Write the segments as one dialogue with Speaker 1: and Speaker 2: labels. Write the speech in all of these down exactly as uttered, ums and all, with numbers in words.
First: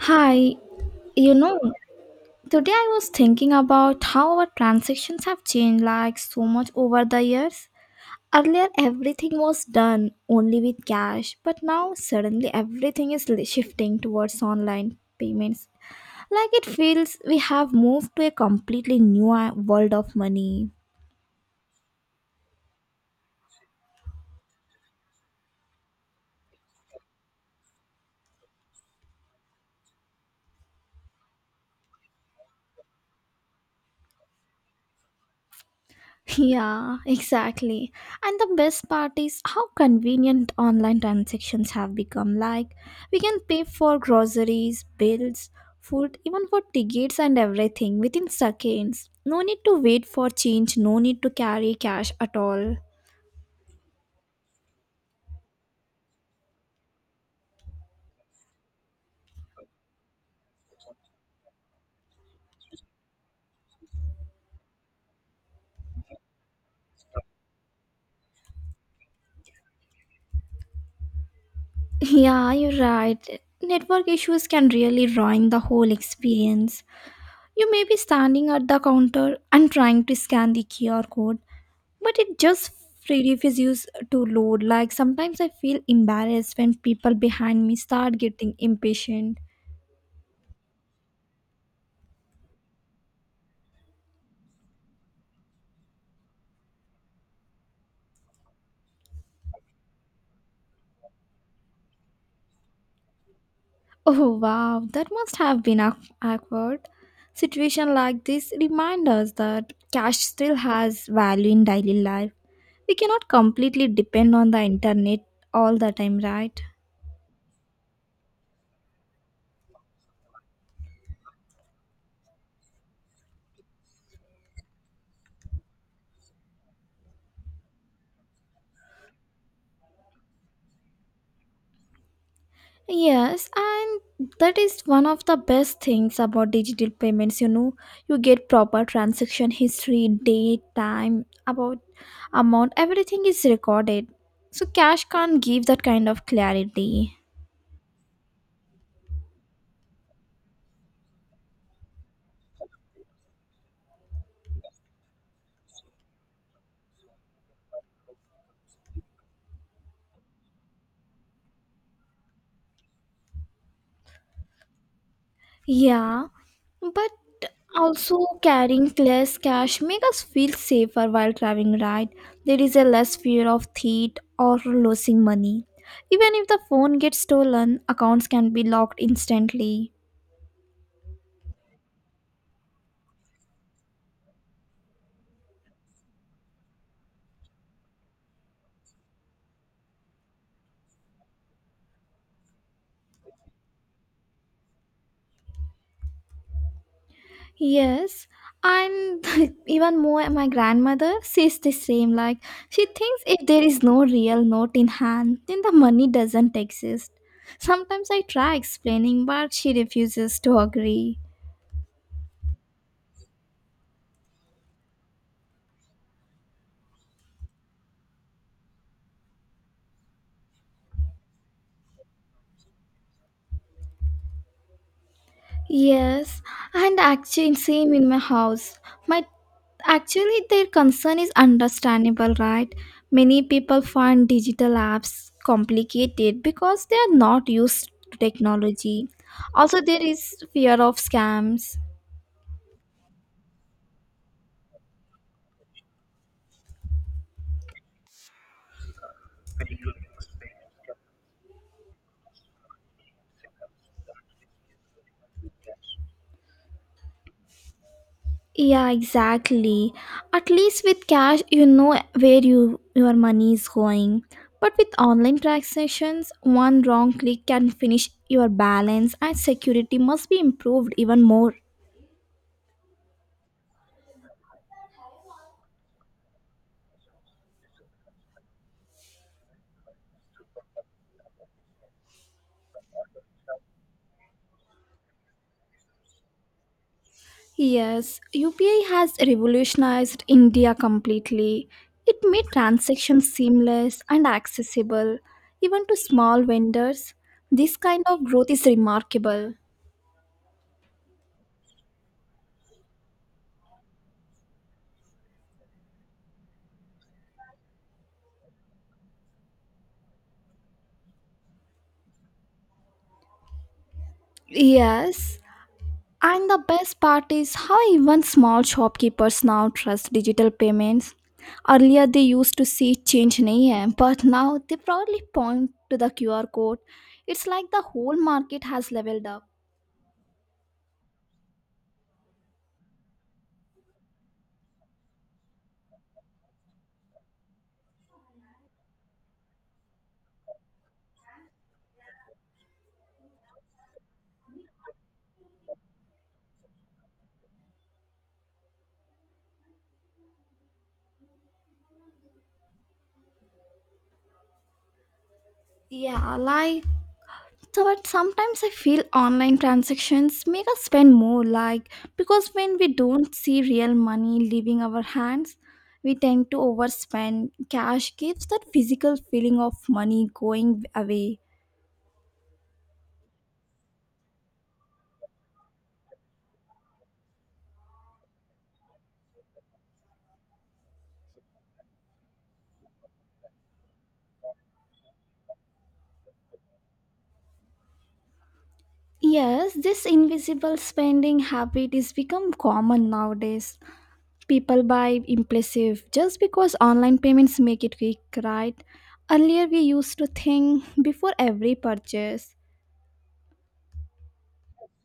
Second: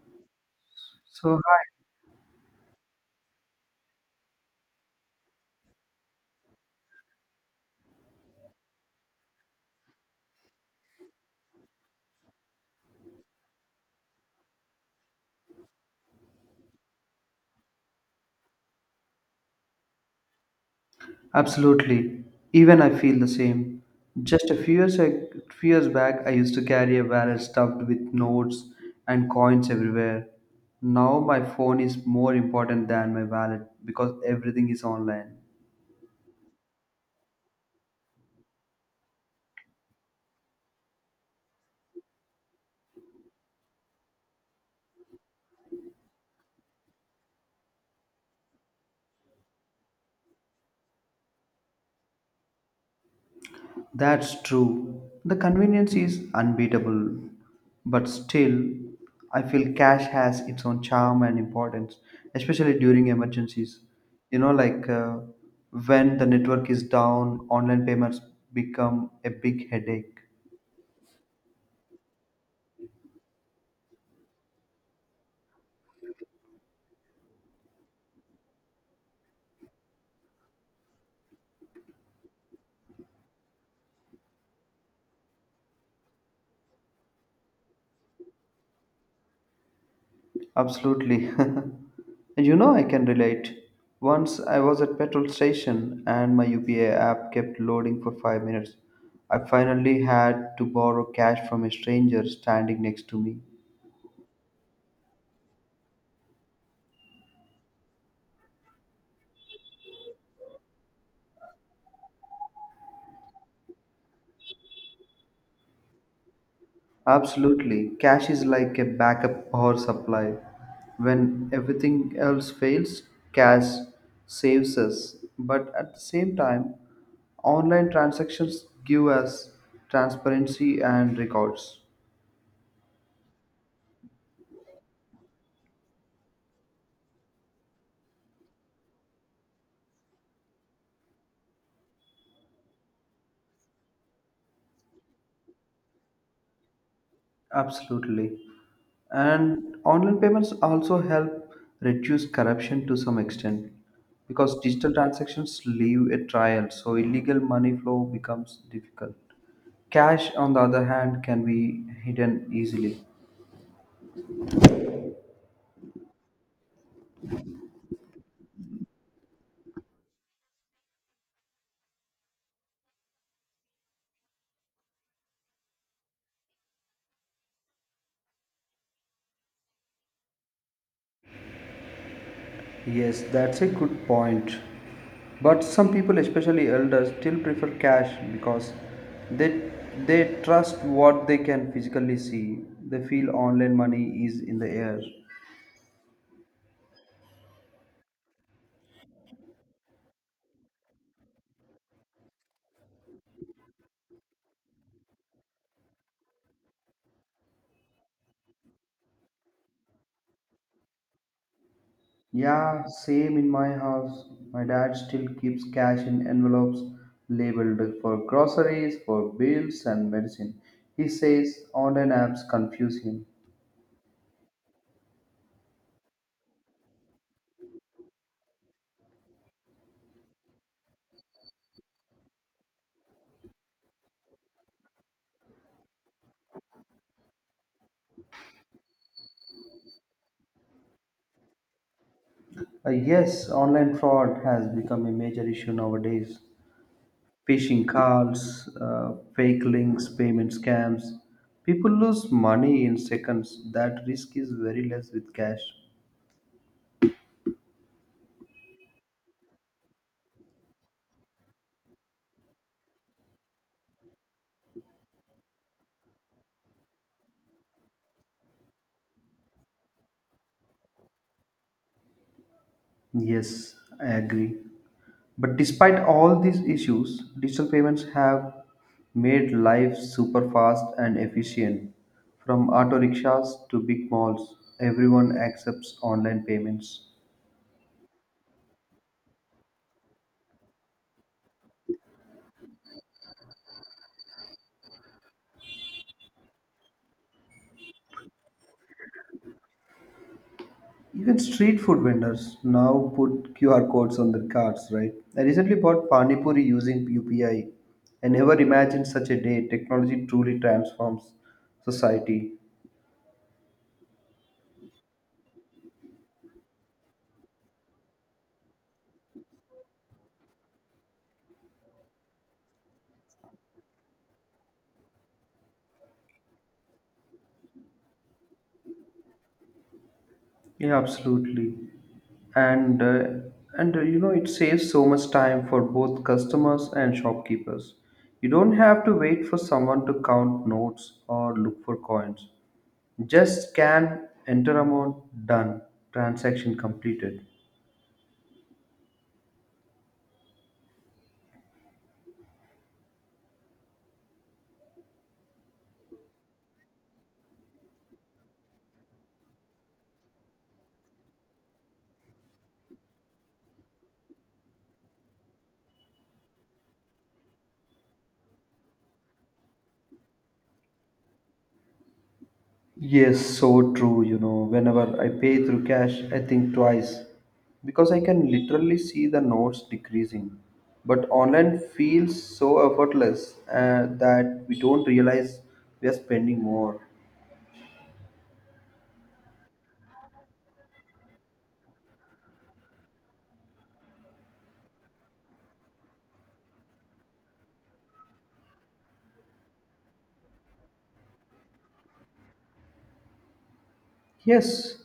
Speaker 1: Hi, you
Speaker 2: So
Speaker 1: know, today I was thinking about how our transactions have changed like so much over the years. Earlier, everything was done only with cash, but now suddenly everything is li- shifting towards online payments. Like it feels we have moved to a completely new uh, world of money.
Speaker 2: hi. Absolutely, even I feel the same. Just a few years, ag- few years back, I used to carry a wallet stuffed with notes and coins everywhere. Now my phone is more important than my wallet because everything is online.
Speaker 1: Yeah, exactly. And the best part is how convenient online transactions have become. Like, we can pay for groceries, bills, food, even for tickets and everything within seconds. No need to wait for change, no need to carry cash at all.
Speaker 2: That's true. The convenience is unbeatable, but still, I feel cash has its own charm and importance, especially during emergencies. You know, like uh, when the network is down, online payments become a big headache.
Speaker 1: Yeah, you're right. Network issues can really ruin the whole experience. You may be standing at the counter and trying to scan the Q R code, but it just free refuses to load. Like sometimes I feel embarrassed when people behind me start getting impatient.
Speaker 2: Absolutely. And you know, I can relate. Once I was at petrol station and my U P A app kept loading for five minutes. I finally had to borrow cash from a stranger standing next to me.
Speaker 1: Oh wow, that must have been a awkward situation. Like this remind us that cash still has value in daily life. We cannot completely depend on the internet all the time, right?
Speaker 2: Absolutely. Cash is like a backup power supply. When everything else fails, cash saves us. But at the same time, online transactions give us transparency and records.
Speaker 1: Yes, and that is one of the best things about digital payments. You know, you get proper transaction history, date, time, about amount, everything is recorded. So cash can't give that kind of clarity.
Speaker 2: Absolutely. And online payments also help reduce corruption to some extent because digital transactions leave a trail, so illegal money flow becomes difficult. Cash, on the other hand, can be hidden easily.
Speaker 1: Yeah, but also carrying less cash make us feel safer while traveling, right? There is a less fear of theft or losing money. Even if the phone gets stolen, accounts can be locked instantly.
Speaker 2: Yes, that's a good point. But some people, especially elders, still prefer cash because they they trust what they can physically see. They feel online money is in the air.
Speaker 1: Yes, and even more, my grandmother says the same. Like, she thinks if there is no real note in hand, then the money doesn't exist. Sometimes I try explaining, but she refuses to agree.
Speaker 2: Yeah, same in my house. My dad still keeps cash in envelopes labeled for groceries, for bills, and medicine. He says online apps confuse him.
Speaker 1: Yes, and actually, same in my house. My Actually, their concern is understandable, right? Many people find digital apps complicated because they are not used to technology. Also, there is fear of scams.
Speaker 2: Uh, yes, online fraud has become a major issue nowadays. Phishing calls, uh, fake links, payment scams. People lose money in seconds. That risk is very less with cash.
Speaker 1: Yeah, exactly. At least with cash, you know where you, your money is going. But with online transactions, one wrong click can finish your balance, and security must be improved even more.
Speaker 2: Yes, I agree. But despite all these issues, digital payments have made life super fast and efficient. From auto rickshaws to big malls, everyone accepts online payments.
Speaker 1: Yes, U P I has revolutionized India completely. It made transactions seamless and accessible, even to small vendors. This kind of growth is remarkable.
Speaker 2: Even street food vendors now put Q R codes on their cards, right? I recently bought Pani Puri using U P I. I I never imagined such a day. Technology truly transforms society.
Speaker 1: Yes, and the best part is how even small shopkeepers now trust digital payments. Earlier, they used to see change in A M, but now they proudly point to the Q R code. It's like the whole market has leveled up.
Speaker 2: Yeah, absolutely. And uh, and uh, You know, it saves so much time for both customers and shopkeepers. You don't have to wait for someone to count notes or look for coins. Just scan, enter amount, done, transaction completed.
Speaker 1: Yeah, like, so, but sometimes I feel online transactions make us spend more, like because when we don't see real money leaving our hands, we tend to overspend. Cash gives that physical feeling of money going away.
Speaker 2: Yes, so true. You know, whenever I pay through cash, I think twice because I can literally see the notes decreasing. But online feels so effortless uh, that we don't realize we are spending more.
Speaker 1: Yes, this invisible spending habit is become common nowadays. People buy impulsive just because online payments make it quick, right? Earlier we used to think before every purchase.
Speaker 2: Yes,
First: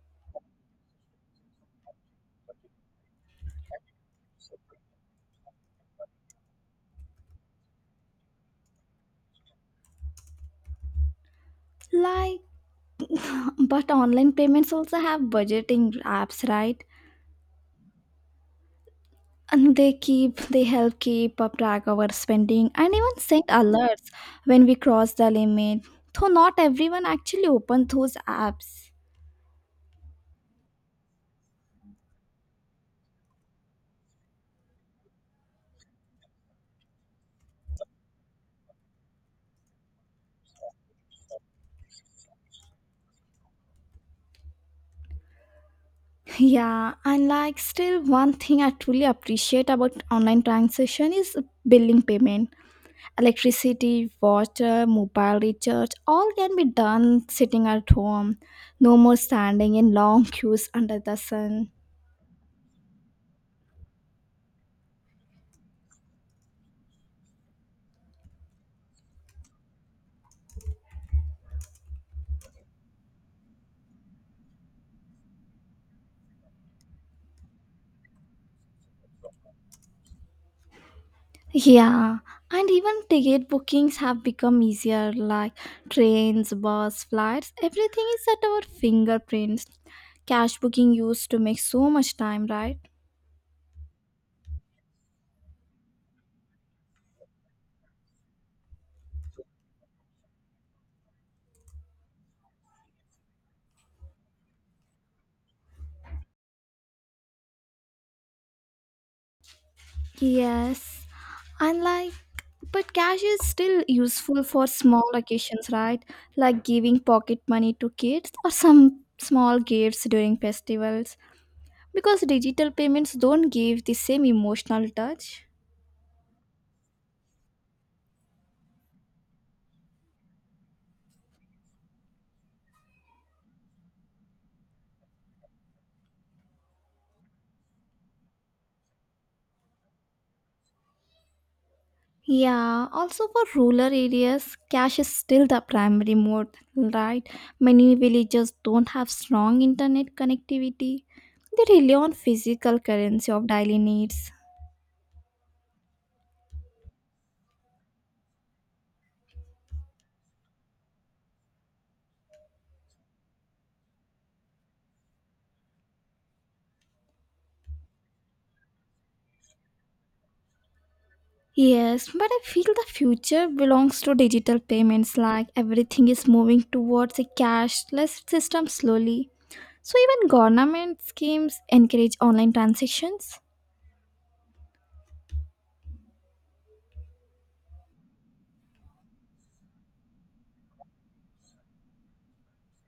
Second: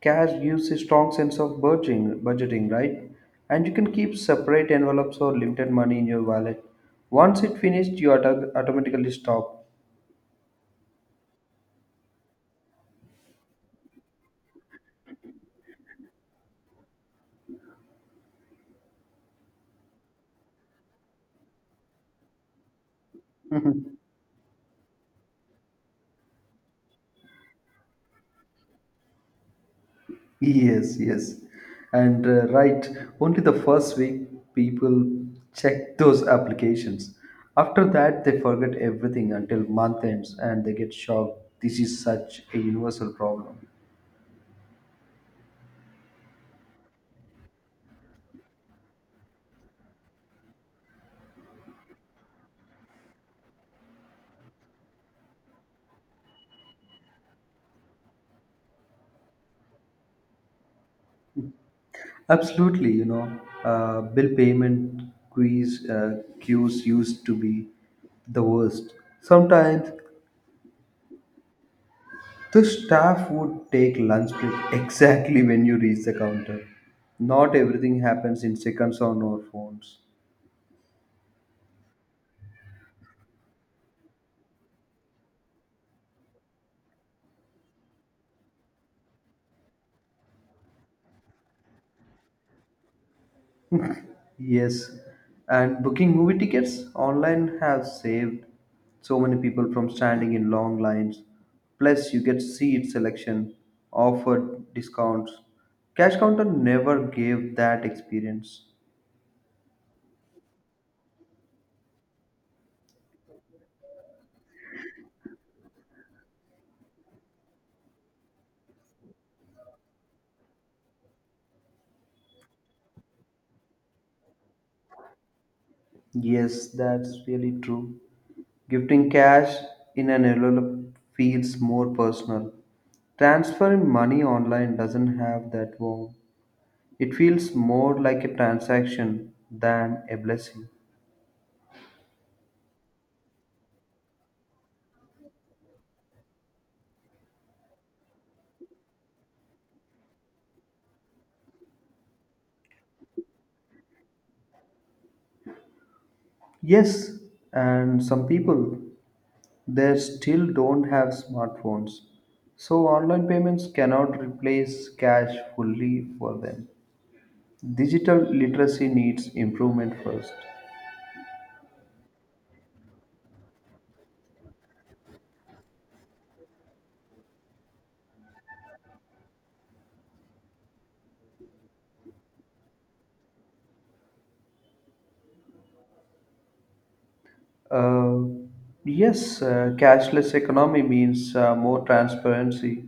Speaker 2: cash gives a strong sense of budgeting, budgeting, right? And you can keep separate envelopes or limited money in your wallet. Once it finished, you auto- automatically stop.
Speaker 1: Like, but online payments also have budgeting apps, right? And they keep they help keep up track of our spending and even send alerts when we cross the limit. Though not everyone actually opens those apps.
Speaker 2: Yes, yes. And uh, Right, only the first week people check those applications. After that, they forget everything until month ends and they get shocked. This is such a universal problem.
Speaker 1: Yeah, and like still one thing I truly appreciate about online transaction is billing payment. Electricity, water, mobile recharge, all can be done sitting at home. No more standing in long queues under the sun.
Speaker 2: Absolutely, you know, uh, bill payment quiz uh, queues used to be the worst. Sometimes the staff would take lunch break exactly when you reach the counter. Not everything happens in seconds on our phones.
Speaker 1: Yeah, and even ticket bookings have become easier, like trains, bus, flights, everything is at our fingerprints. Cash booking used to make so much time, right?
Speaker 2: Yes, and booking movie tickets online have saved so many people from standing in long lines. Plus, you get seat selection, offered discounts. Cash counter never gave that experience.
Speaker 1: Yes, and like, but cash is still useful for small occasions, right? Like giving pocket money to kids or some small gifts during festivals, because digital payments don't give the same emotional touch.
Speaker 2: Yes, that's really true. Gifting cash in an envelope feels more personal. Transferring money online doesn't have that warmth. It feels more like a transaction than a blessing.
Speaker 1: Yeah, also for rural areas, cash is still the primary mode, right? Many villages don't have strong internet connectivity. They rely on physical currency of daily needs.
Speaker 2: Yes, and some people they still don't have smartphones. So online payments cannot replace cash fully for them. Digital literacy needs improvement first.
Speaker 1: Yes, but I feel the future belongs to digital payments, like everything is moving towards a cashless system slowly. So even government schemes encourage online transactions.
Speaker 2: Uh, yes, uh, Cashless economy means uh, more transparency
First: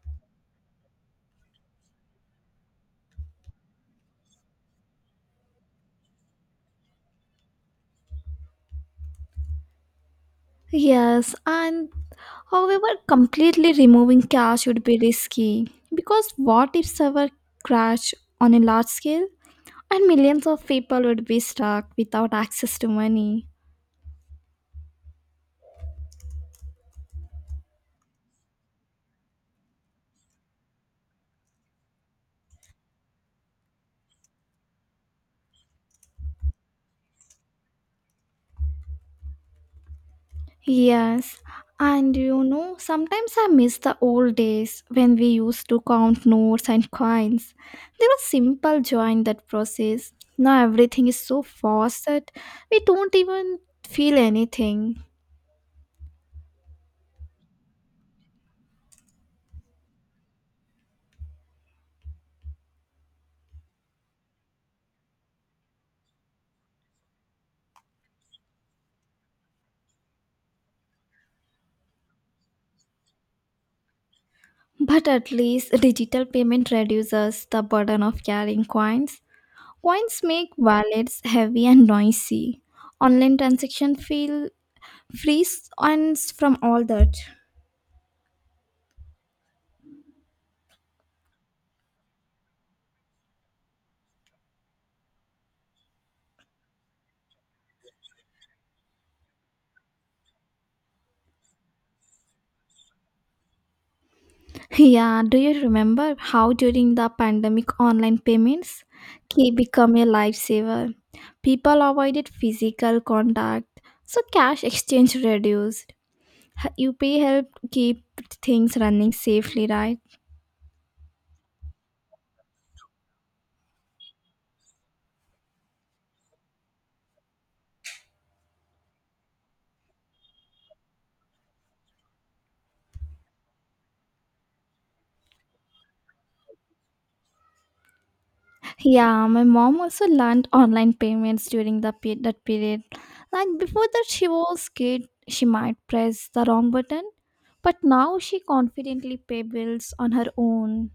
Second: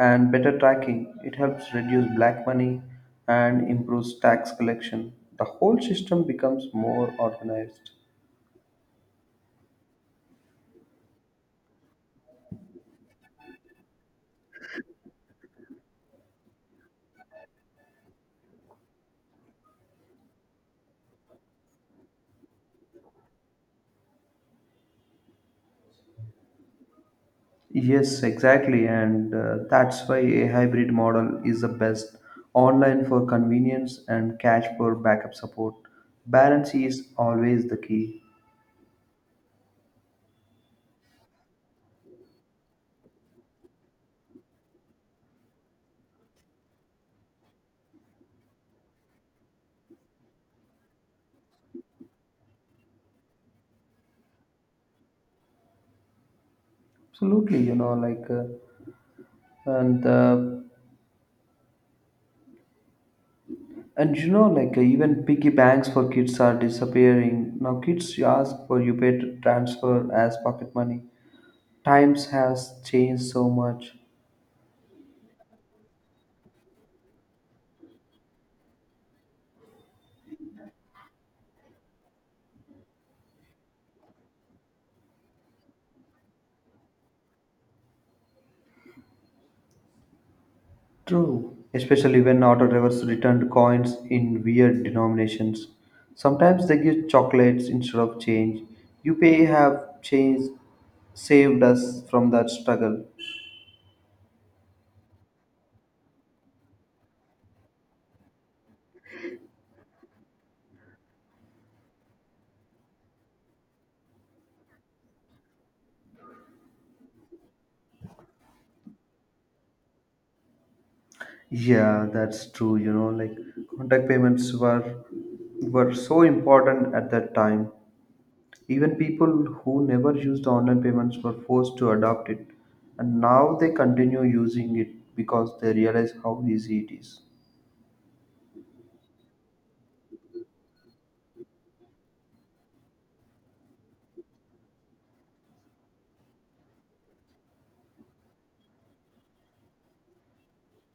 Speaker 2: and better tracking. It helps reduce black money and improves tax collection. The whole system becomes more organized.
Speaker 1: Yes, and however, completely removing cash would be risky, because what if server crash on a large scale and millions of people would be stuck without access to money?
Speaker 2: Yes, exactly, and uh, that's why a hybrid model is the best. Online for convenience and cash for backup support. Balance is always the key.
Speaker 1: Yes, and you know, sometimes I miss the old days when we used to count notes and coins. There was simple joy in that process. Now everything is so fast that we don't even feel anything.
Speaker 2: Absolutely, you know, like uh, and uh, and you know, like uh, even piggy banks for kids are disappearing now. Kids ask for you pay to transfer as pocket money. Times has changed so much.
Speaker 1: But at least digital payment reduces the burden of carrying coins. Coins make wallets heavy and noisy. Online transaction feel frees us from all that.
Speaker 2: True. Especially when auto drivers returned coins in weird denominations. Sometimes they give chocolates instead of change. You pay have change saved us from that struggle.
Speaker 1: Yeah, do you remember how during the pandemic online payments key become a lifesaver? People avoided physical contact, so cash exchange reduced. H- U P I helped keep things running safely, right?
Speaker 2: Yeah, that's true. You know, like contact payments were were so important at that time. Even people who never used online payments were forced to adopt it, and now they continue using it because they realize how easy it is.
Speaker 1: Yeah, my mom also learned online payments during the pe- that period. Like before that, she was scared she might press the wrong button, but now she confidently pay bills on her own.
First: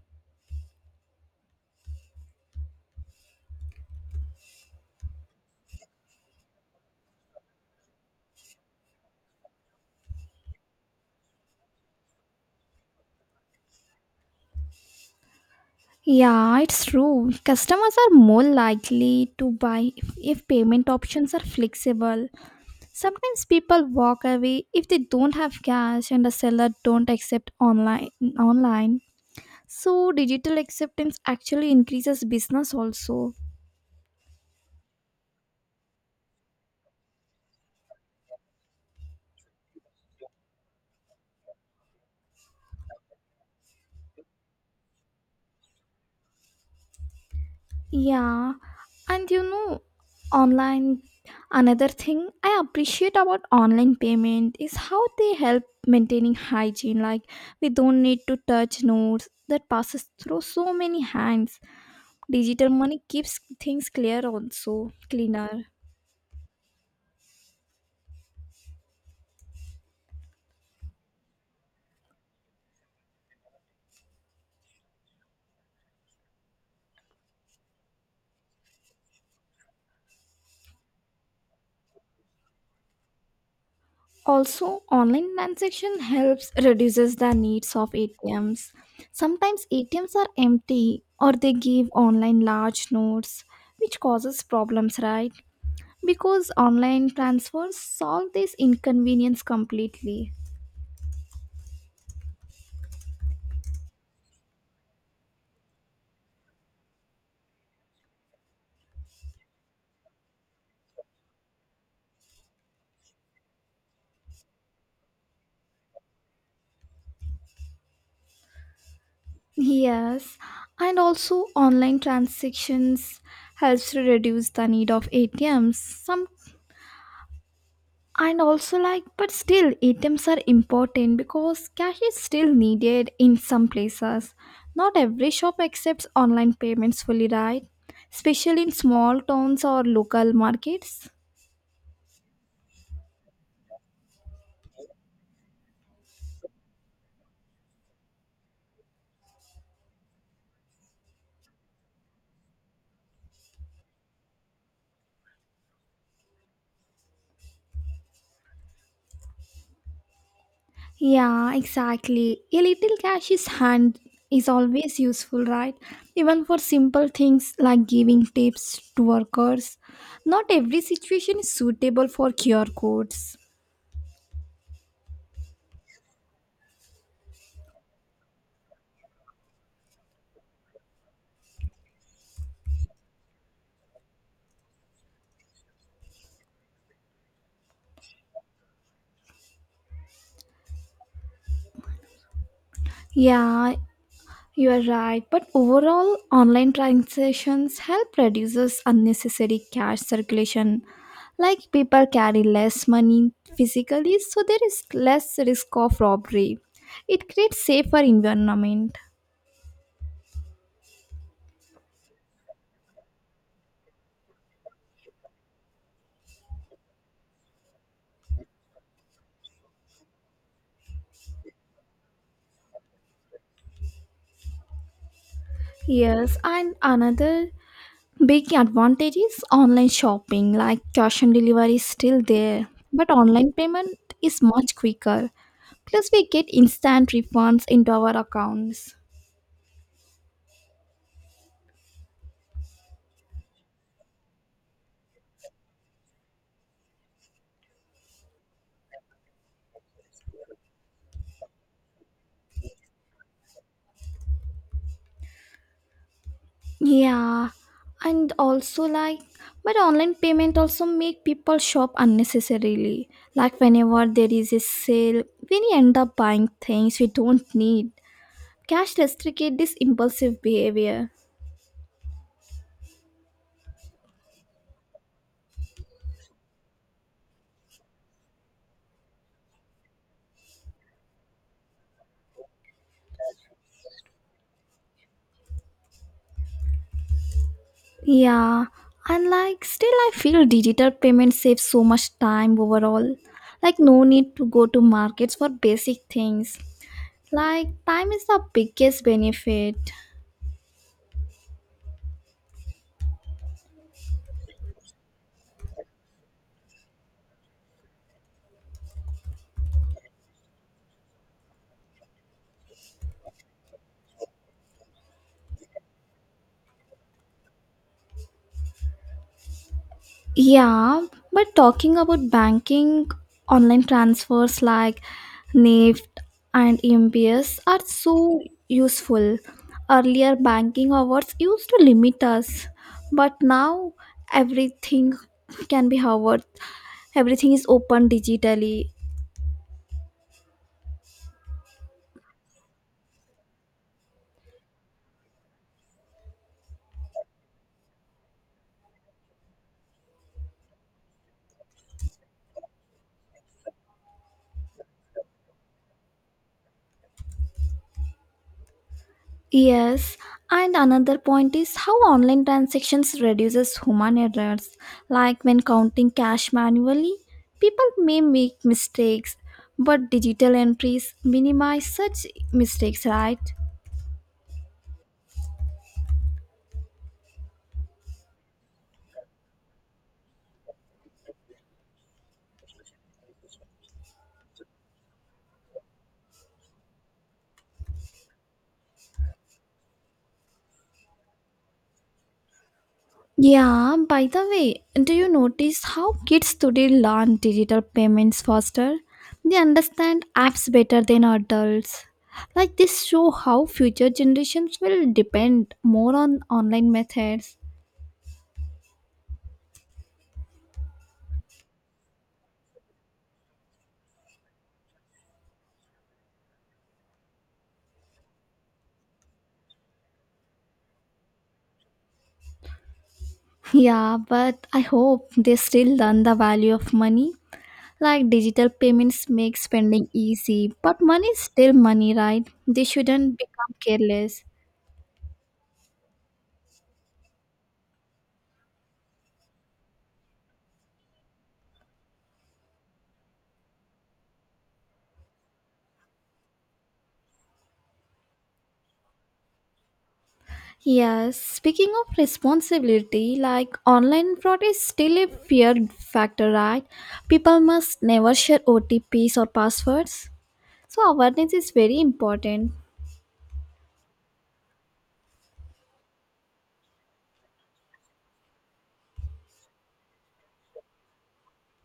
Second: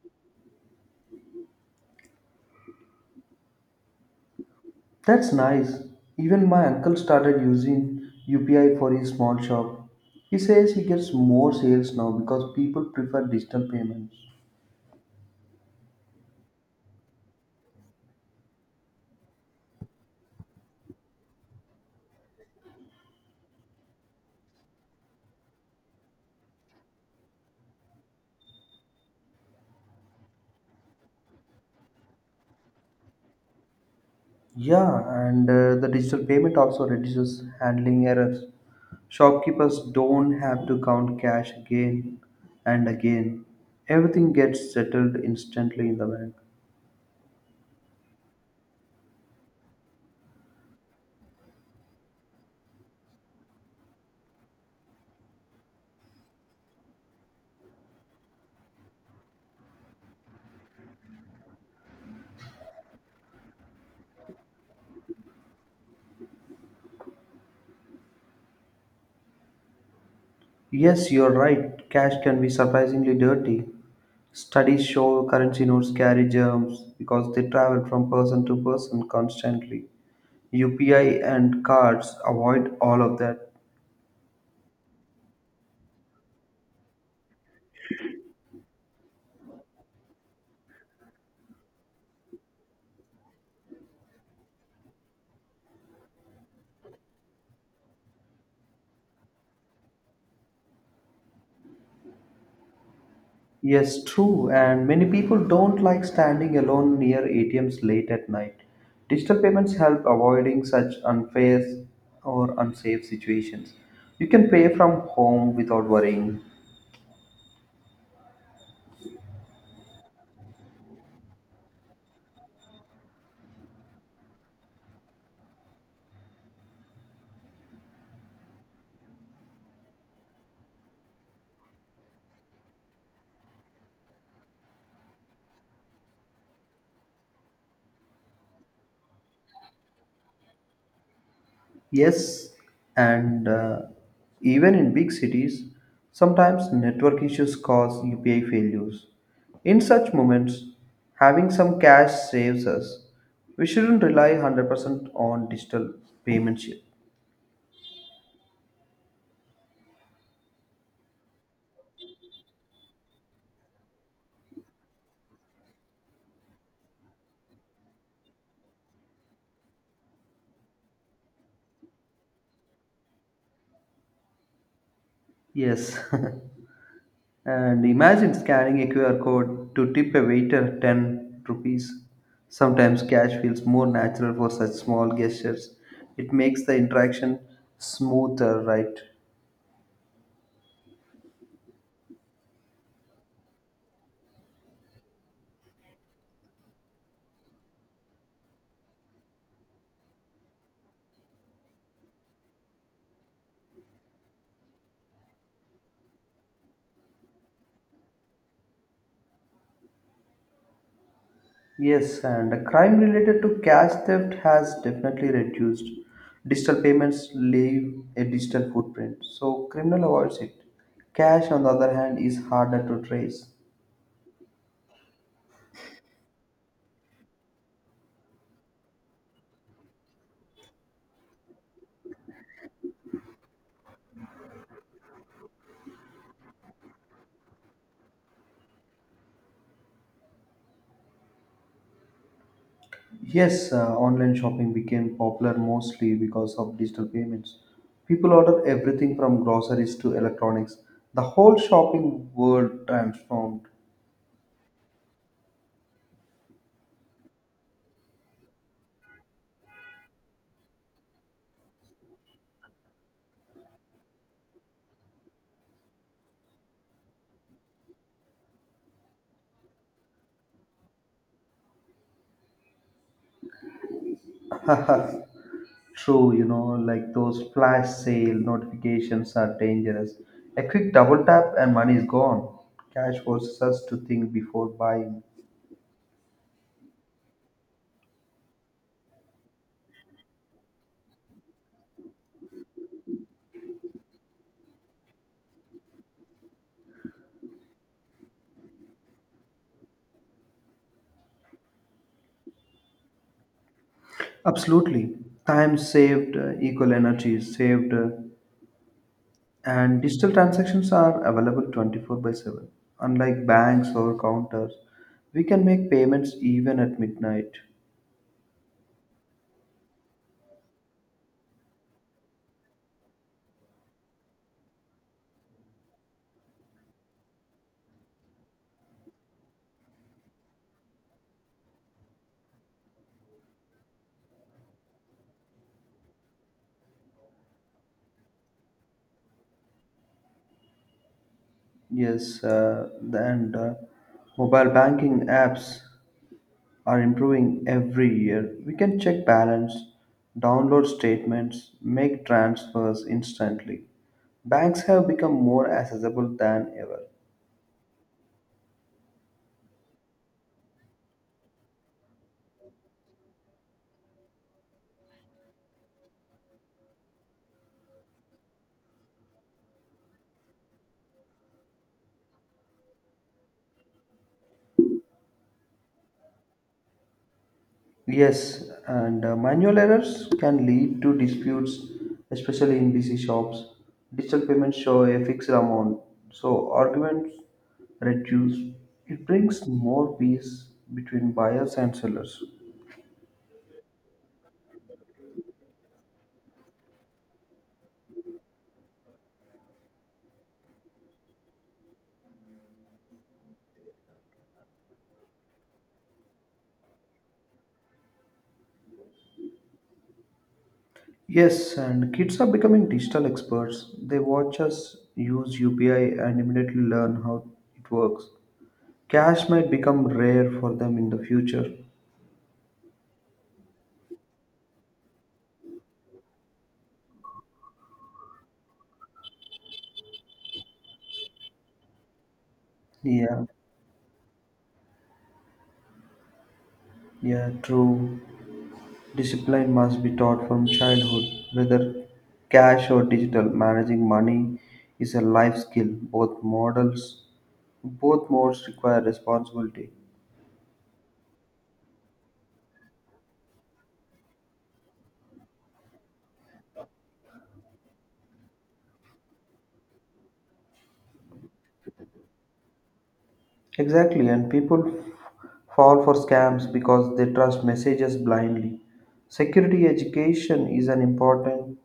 Speaker 2: That's nice. Even my uncle started using U P I for his small shop. He says he gets more sales now because people prefer digital payments.
Speaker 1: Yeah, it's true. Customers are more likely to buy if, if payment options are flexible. Sometimes people walk away if they don't have cash and the seller don't accept online online. So digital acceptance actually increases business also.
Speaker 2: Yeah, and uh, the digital payment also reduces handling errors. Shopkeepers don't have to count cash again and again. Everything gets settled instantly in the bank.
Speaker 1: Yeah, and you know, online, another thing I appreciate about online payment is how they help maintaining hygiene. Like, we don't need to touch notes that passes through so many hands. Digital money keeps things clear also, cleaner.
Speaker 2: Yes, you're right. Cash can be surprisingly dirty. Studies show currency notes carry germs because they travel from person to person constantly. U P I and cards avoid all of that.
Speaker 1: Also, online transaction helps reduces the needs of A T Ms. Sometimes A T Ms are empty or they give online large notes, which causes problems, right? Because online transfers solve this inconvenience completely.
Speaker 2: Yes, true, and many people don't like standing alone near A T Ms late at night. Digital payments help avoiding such unfair or unsafe situations. You can pay from home without worrying.
Speaker 1: Yes, and also online transactions helps to reduce the need of A T Ms. Some and also like, but still A T Ms are important because cash is still needed in some places. Not every shop accepts online payments fully, right? Especially in small towns or local markets.
Speaker 2: Yes, and uh, even in big cities, sometimes network issues cause U P I failures. In such moments, having some cash saves us. We shouldn't rely one hundred percent on digital payments. yet.
Speaker 1: Yeah, exactly. A little cash is hand is always useful, right? Even for simple things like giving tips to workers. Not every situation is suitable for Q R codes.
Speaker 2: Yes, and imagine scanning a Q R code to tip a waiter ten rupees. Sometimes cash feels more natural for such small gestures. It makes the interaction smoother, right?
Speaker 1: Yeah, you are right. But overall, online transactions help reduces unnecessary cash circulation. Like people carry less money physically, so there is less risk of robbery. It creates safer environment.
Speaker 2: Yes, and crime related to cash theft has definitely reduced. Digital payments leave a digital footprint, so criminal avoids it. Cash, on the other hand, is harder to trace.
Speaker 1: Yes, and another big advantage is online shopping, like cash on delivery is still there, but online payment is much quicker. Plus, we get instant refunds into our accounts.
Speaker 2: Yes, uh, online shopping became popular mostly because of digital payments. People order everything from groceries to electronics. The whole shopping world transformed.
Speaker 1: Yeah, and also like, but online payment also make people shop unnecessarily. Like whenever there is a sale, we end up buying things we don't need. Cash restricted this impulsive behavior.
Speaker 2: True, you know, like those flash sale notifications are dangerous. A quick double tap and money is gone. Cash forces us to think before buying.
Speaker 1: Yeah, and like still, I feel digital payment saves so much time overall. Like, no need to go to markets for basic things. Like, time is the biggest benefit.
Speaker 2: Absolutely. Time saved, uh, equal energy is saved, uh, and digital transactions are available twenty-four by seven. Unlike banks or counters, we can make payments even at midnight.
Speaker 1: Yeah, but talking about banking, online transfers like N E F T and M P S are so useful. Earlier, banking hours used to limit us, but now everything can be hovered. Everything is open digitally.
Speaker 2: Yes, uh, and uh, mobile banking apps. Are improving every year. We can check balance, download statements, make transfers instantly. Banks have become more accessible than ever.
Speaker 1: Yes, and another point is how online transactions reduces human errors. Like when counting cash manually, people may make mistakes, but digital entries minimize such mistakes, right?
Speaker 2: Yes, and uh, manual errors can lead to disputes, especially in busy shops. Digital payments show a fixed amount, so arguments reduce. It brings more peace between buyers and sellers.
Speaker 1: Yeah, by the way, do you notice how kids today learn digital payments faster? They understand apps better than adults. Like this show how future generations will depend more on online methods.
Speaker 2: Yes, and kids are becoming digital experts. They watch us use U P I and immediately learn how it works. Cash might become rare for them in the future.
Speaker 1: Yeah, but I hope they still learn the value of money. Like digital payments make spending easy, but money is still money, right? They shouldn't
Speaker 2: Yeah,
Speaker 1: become careless.
Speaker 2: yeah, true. Discipline must be taught from childhood. Whether cash or digital, managing money is a life skill. Both models, both modes require responsibility.
Speaker 1: Yes, speaking of responsibility, like online fraud is still a fear factor, right? People must never share O T Ps or passwords. So awareness is very important.
Speaker 2: Exactly, and people f- fall for scams because they trust messages blindly. Security education is an important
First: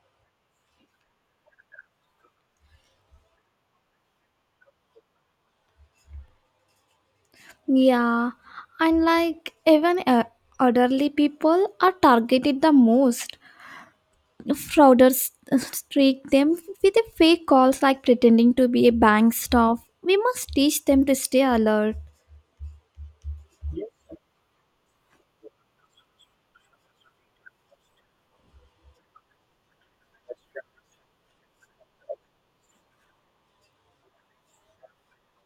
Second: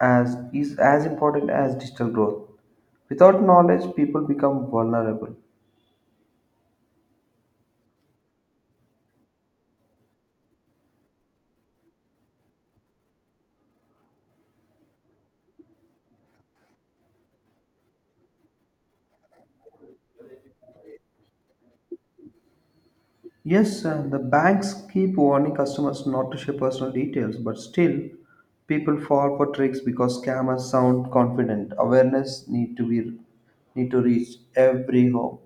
Speaker 2: as is as important as digital growth. Without knowledge, people become vulnerable.
Speaker 1: Yeah, and like even uh, elderly people are targeted the most. Frauders trick them with a fake calls, like pretending to be a bank staff. We must teach them to stay alert.
Speaker 2: Yes, and the banks keep warning customers not to share personal details, but still, people fall for tricks because scammers sound confident. Awareness need to be need to reach every home.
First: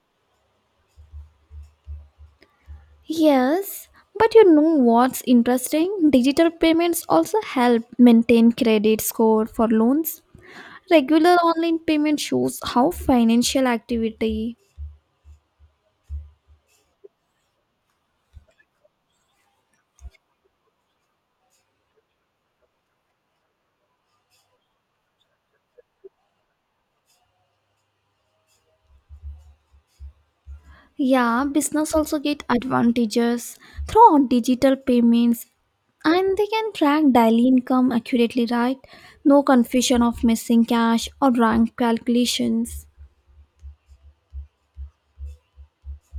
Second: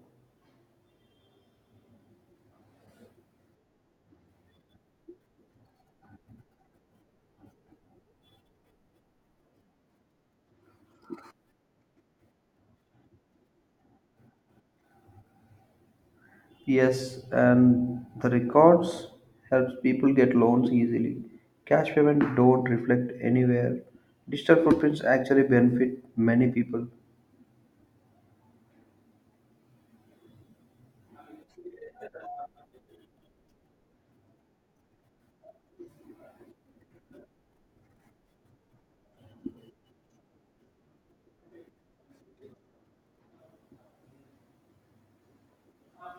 Speaker 1: Yes, but you know what's interesting? Digital payments also help maintain credit score for loans. Regular online payment shows how financial activity.
Speaker 2: Yes, and the records helps people get loans easily. Cash payment don't reflect anywhere. Digital footprints actually benefit many people.
Speaker 1: Yeah, business also get advantages through digital payments and they can track daily income accurately, right? No confusion of missing cash or wrong calculations.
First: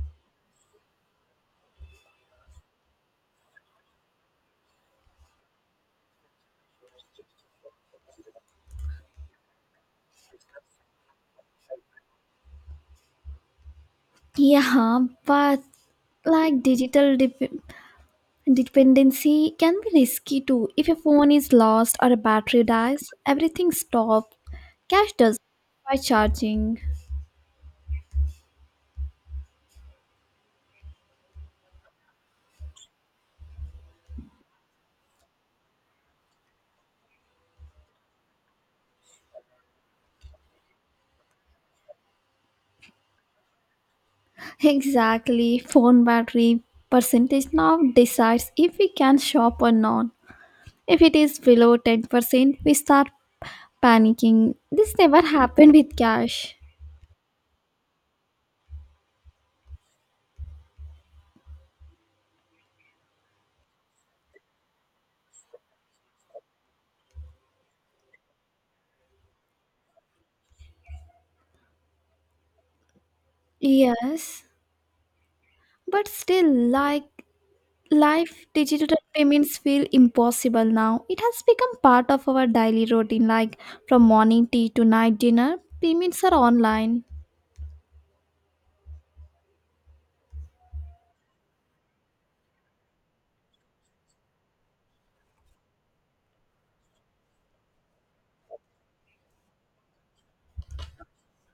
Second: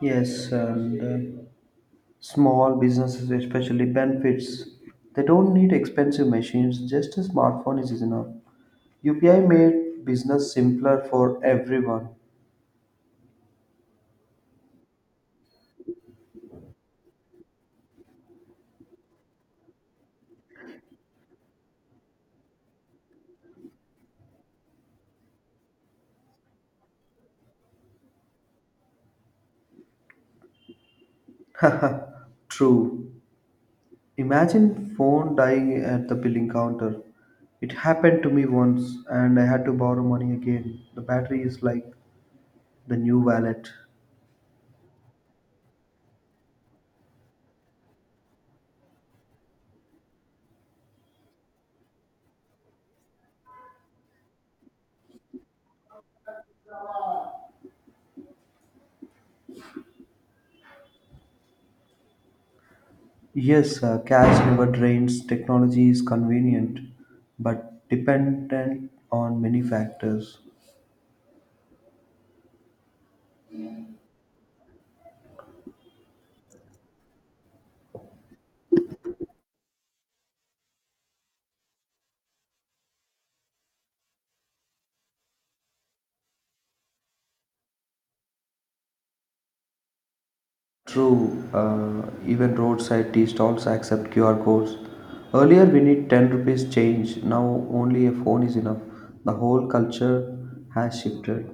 Speaker 2: Yes, and uh, small businesses especially benefits. They don't need expensive machines, just a smartphone is enough. U P I made business simpler for everyone.
Speaker 1: Yeah, but like digital dep- dependency can be risky too. If your phone is lost or a battery dies, everything stops. Cash does by charging.
Speaker 2: True. Imagine phone dying at the billing counter. It happened to me once and I had to borrow money again. The battery is like the new wallet.
Speaker 1: Exactly, phone battery percentage now decides if we can shop or not. If it is below ten percent, we start panicking. This never happened with cash.
Speaker 2: Yes, uh, cash never drains. Technology is convenient but dependent on many factors.
Speaker 1: Yes, but still, like life, digital payments feel impossible now. It has become part of our daily routine, like from morning tea to night dinner, payments are online.
Speaker 2: True, uh, even roadside tea stalls accept Q R codes. Earlier we need ten rupees change, now only a phone is enough. The whole culture has shifted.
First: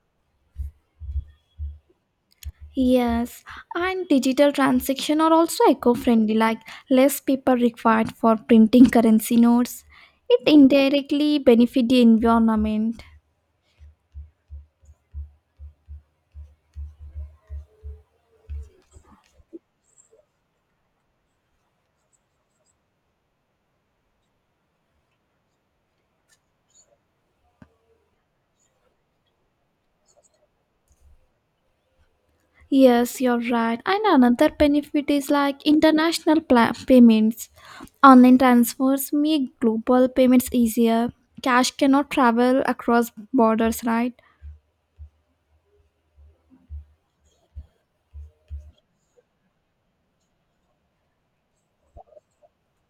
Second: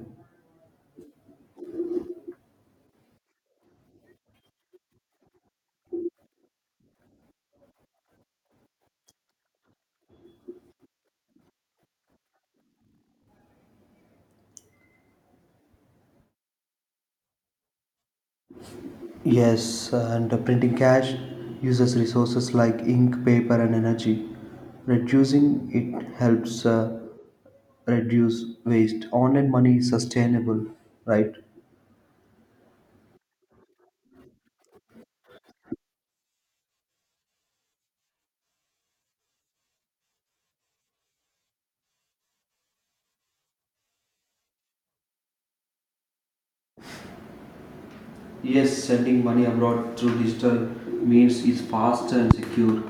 Speaker 1: Yes, and digital transactions are also eco-friendly, like less paper required for printing currency notes. It indirectly benefit the environment.
Speaker 2: Yes, and printing cash uses resources like ink, paper, and energy. Reducing it helps uh, reduce waste. Online money is sustainable, right?
Speaker 1: Yes, you're right. And another benefit is like international pla- payments. Online transfers make global payments easier. Cash cannot travel across borders, right?
Speaker 2: Yes, sending money abroad through digital means is fast and secure.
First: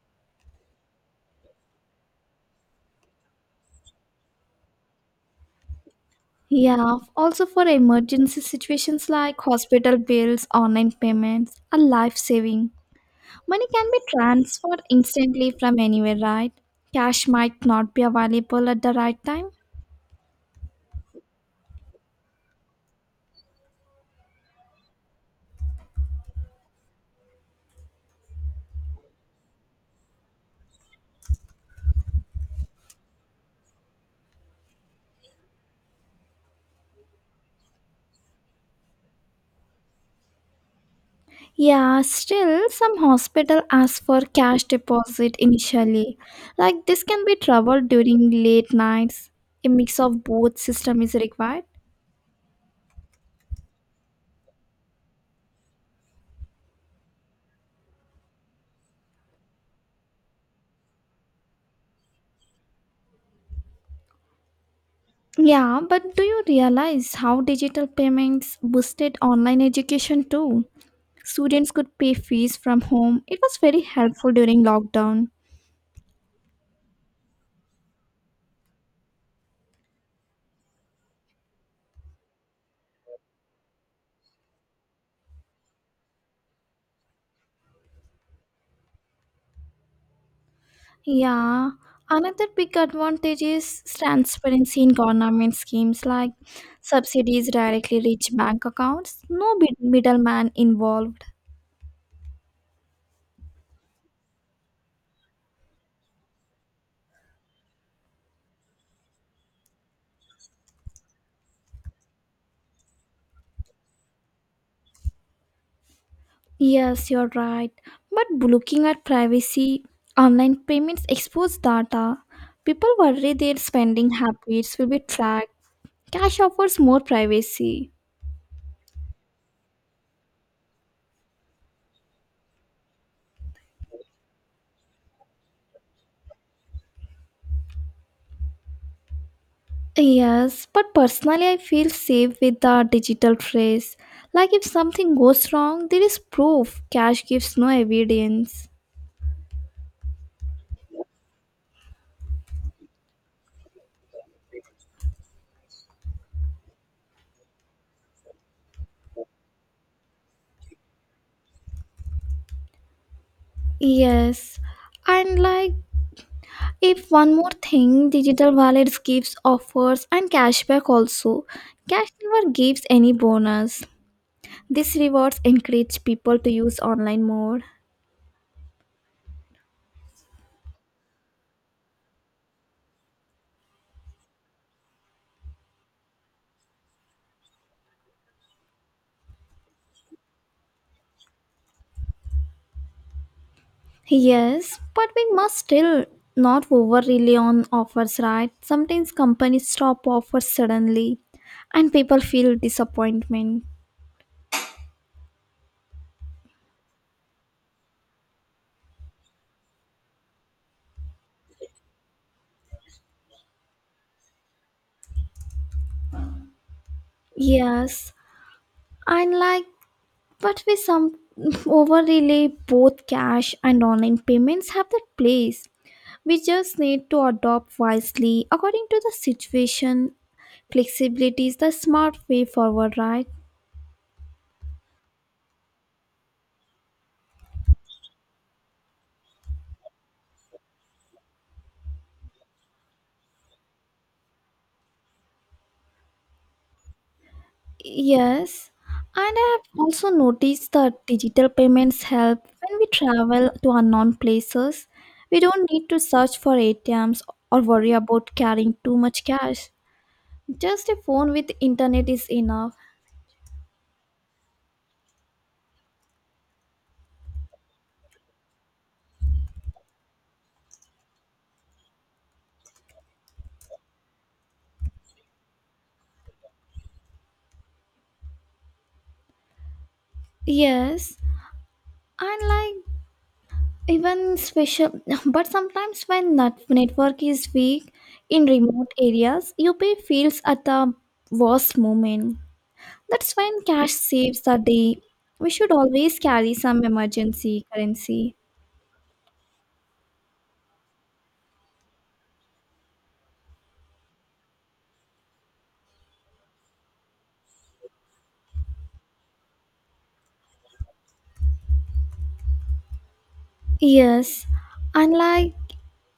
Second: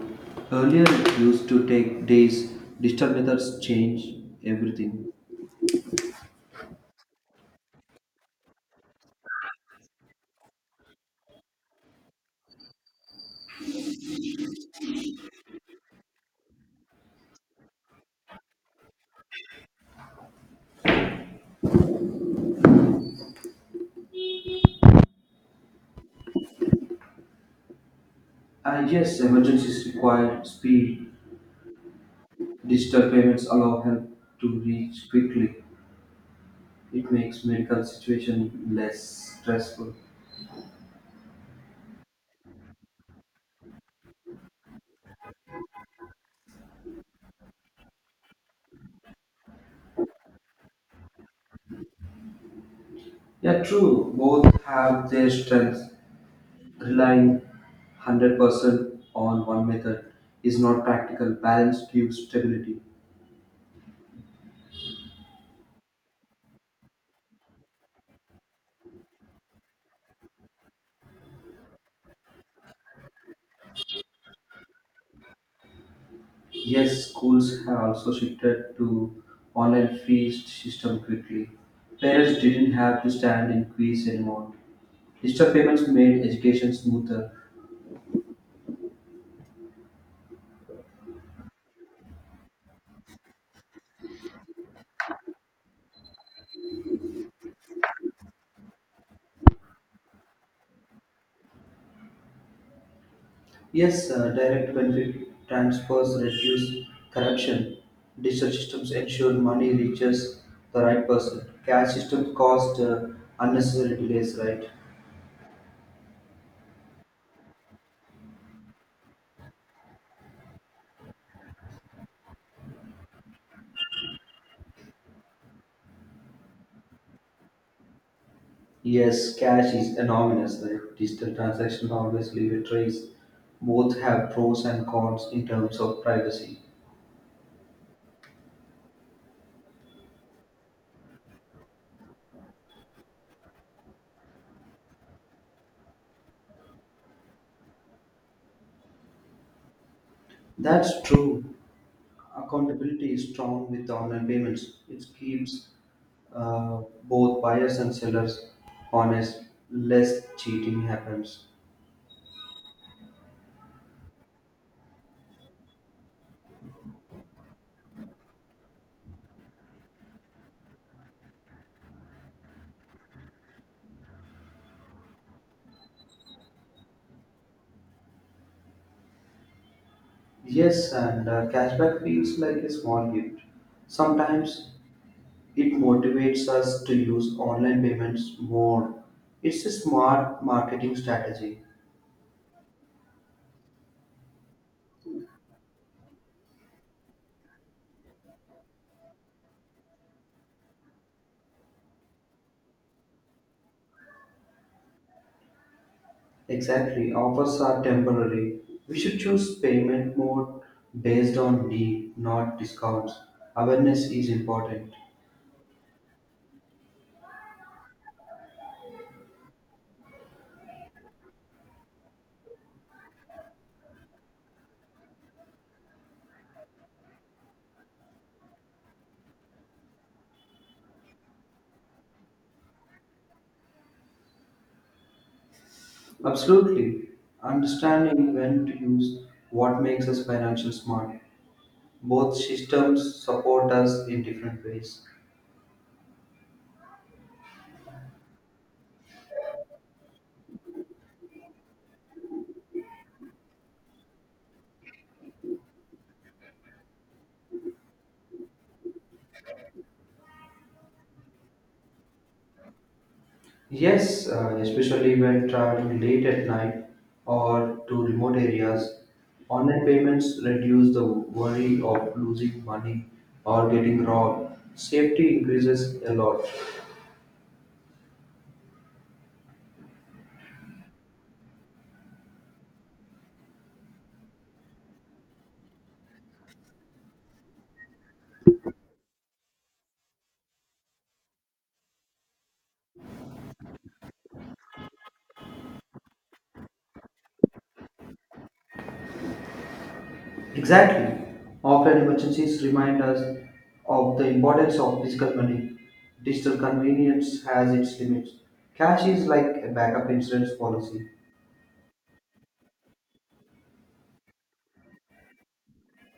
Speaker 2: Earlier, it used to take days. Digital methods change everything.
Speaker 1: Yeah, also for emergency situations like hospital bills, online payments are life saving. Money can be transferred instantly from anywhere, right? Cash might not be available at the right time.
Speaker 2: And yes, emergencies require speed. Digital payments allow help to reach quickly. It makes medical situation less stressful.
Speaker 1: Yeah, still some hospital ask for cash deposit initially. Like this can be trouble during late nights. A mix of both system is required.
Speaker 2: Yeah, true. Both have their strengths. Relying one hundred percent on one method is not practical. Balance gives stability.
Speaker 1: Yeah, but do you realize how digital payments boosted online education too? Students could pay fees from home. It was very helpful during lockdown.
Speaker 2: Yes, schools have also shifted to online fee system quickly. Parents didn't have to stand in queues anymore. Digital payments made education smoother.
Speaker 1: Yeah, another big advantage is transparency in government schemes like subsidies directly reach bank accounts, no mid- middleman involved.
Speaker 2: Yes, uh, direct benefit transfers reduce corruption. Digital systems ensure money reaches the right person. Cash systems cause uh, unnecessary delays, right?
Speaker 1: Yes, you're right. But looking at privacy, online payments expose data. People worry their spending habits will be tracked. Cash offers more privacy.
Speaker 2: Yes, cash is anonymous, right? Digital transactions always leave a trace. Both have pros and cons in terms of privacy.
Speaker 1: Yes, but personally, I feel safe with the digital trace. Like if something goes wrong, there is proof. Cash gives no evidence.
Speaker 2: That's true. Accountability is strong with online payments. It keeps uh, both buyers and sellers honest. Less cheating happens.
Speaker 1: Yes, and like if one more thing, digital wallets gives offers and cashback also. Cash never gives any bonus. This rewards encourage people to use online more.
Speaker 2: Yes, and uh, cashback feels like a small gift. Sometimes it motivates us to use online payments more. It's a smart marketing strategy.
Speaker 1: Yes, but we must still not over rely on offers, right? Sometimes companies stop offers suddenly and people feel disappointment.
Speaker 2: Exactly, offers are temporary. We should choose payment mode based on need, not discounts. Awareness is important.
Speaker 1: Yes, and like, but we some over rely both cash and online payments have their place. We just need to adopt wisely according to the situation. Flexibility is the smart way forward, right?
Speaker 2: Absolutely, understanding when to use what makes us financial smart. Both systems support us in different ways.
Speaker 1: Yes, and I have also noticed that digital payments help when we travel to unknown places. We don't need to search for A T Ms or worry about carrying too much cash. Just a phone with internet is enough.
Speaker 2: Yes, uh, especially when traveling late at night or to remote areas, online payments reduce the worry of losing money or getting robbed. Safety increases a lot.
Speaker 1: Yes, and like even special, but sometimes when net- network is weak in remote areas, you pay feels at the worst moment. That's when cash saves the day. We should always carry some emergency currency.
Speaker 2: Exactly. Often emergencies remind us of the importance of physical money. Digital convenience has its limits. Cash is like a backup insurance policy.
Speaker 1: Yes, unlike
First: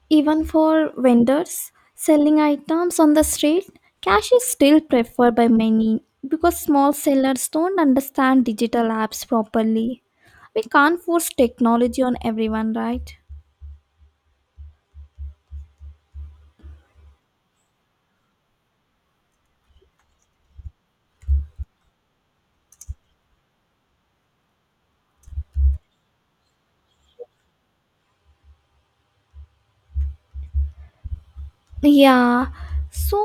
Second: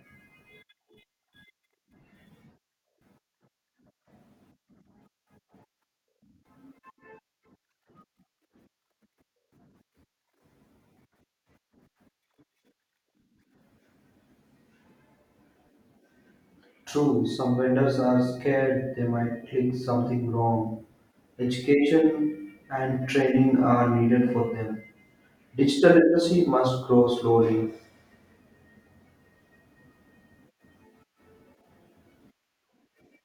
Speaker 1: even for vendors selling items on the street, cash is still preferred by many because small sellers don't understand digital apps properly. We can't force technology on everyone, right?
Speaker 2: True, some vendors are scared they might click something wrong. Education and training are needed for them. Digital literacy must grow slowly.
Speaker 1: Yeah, so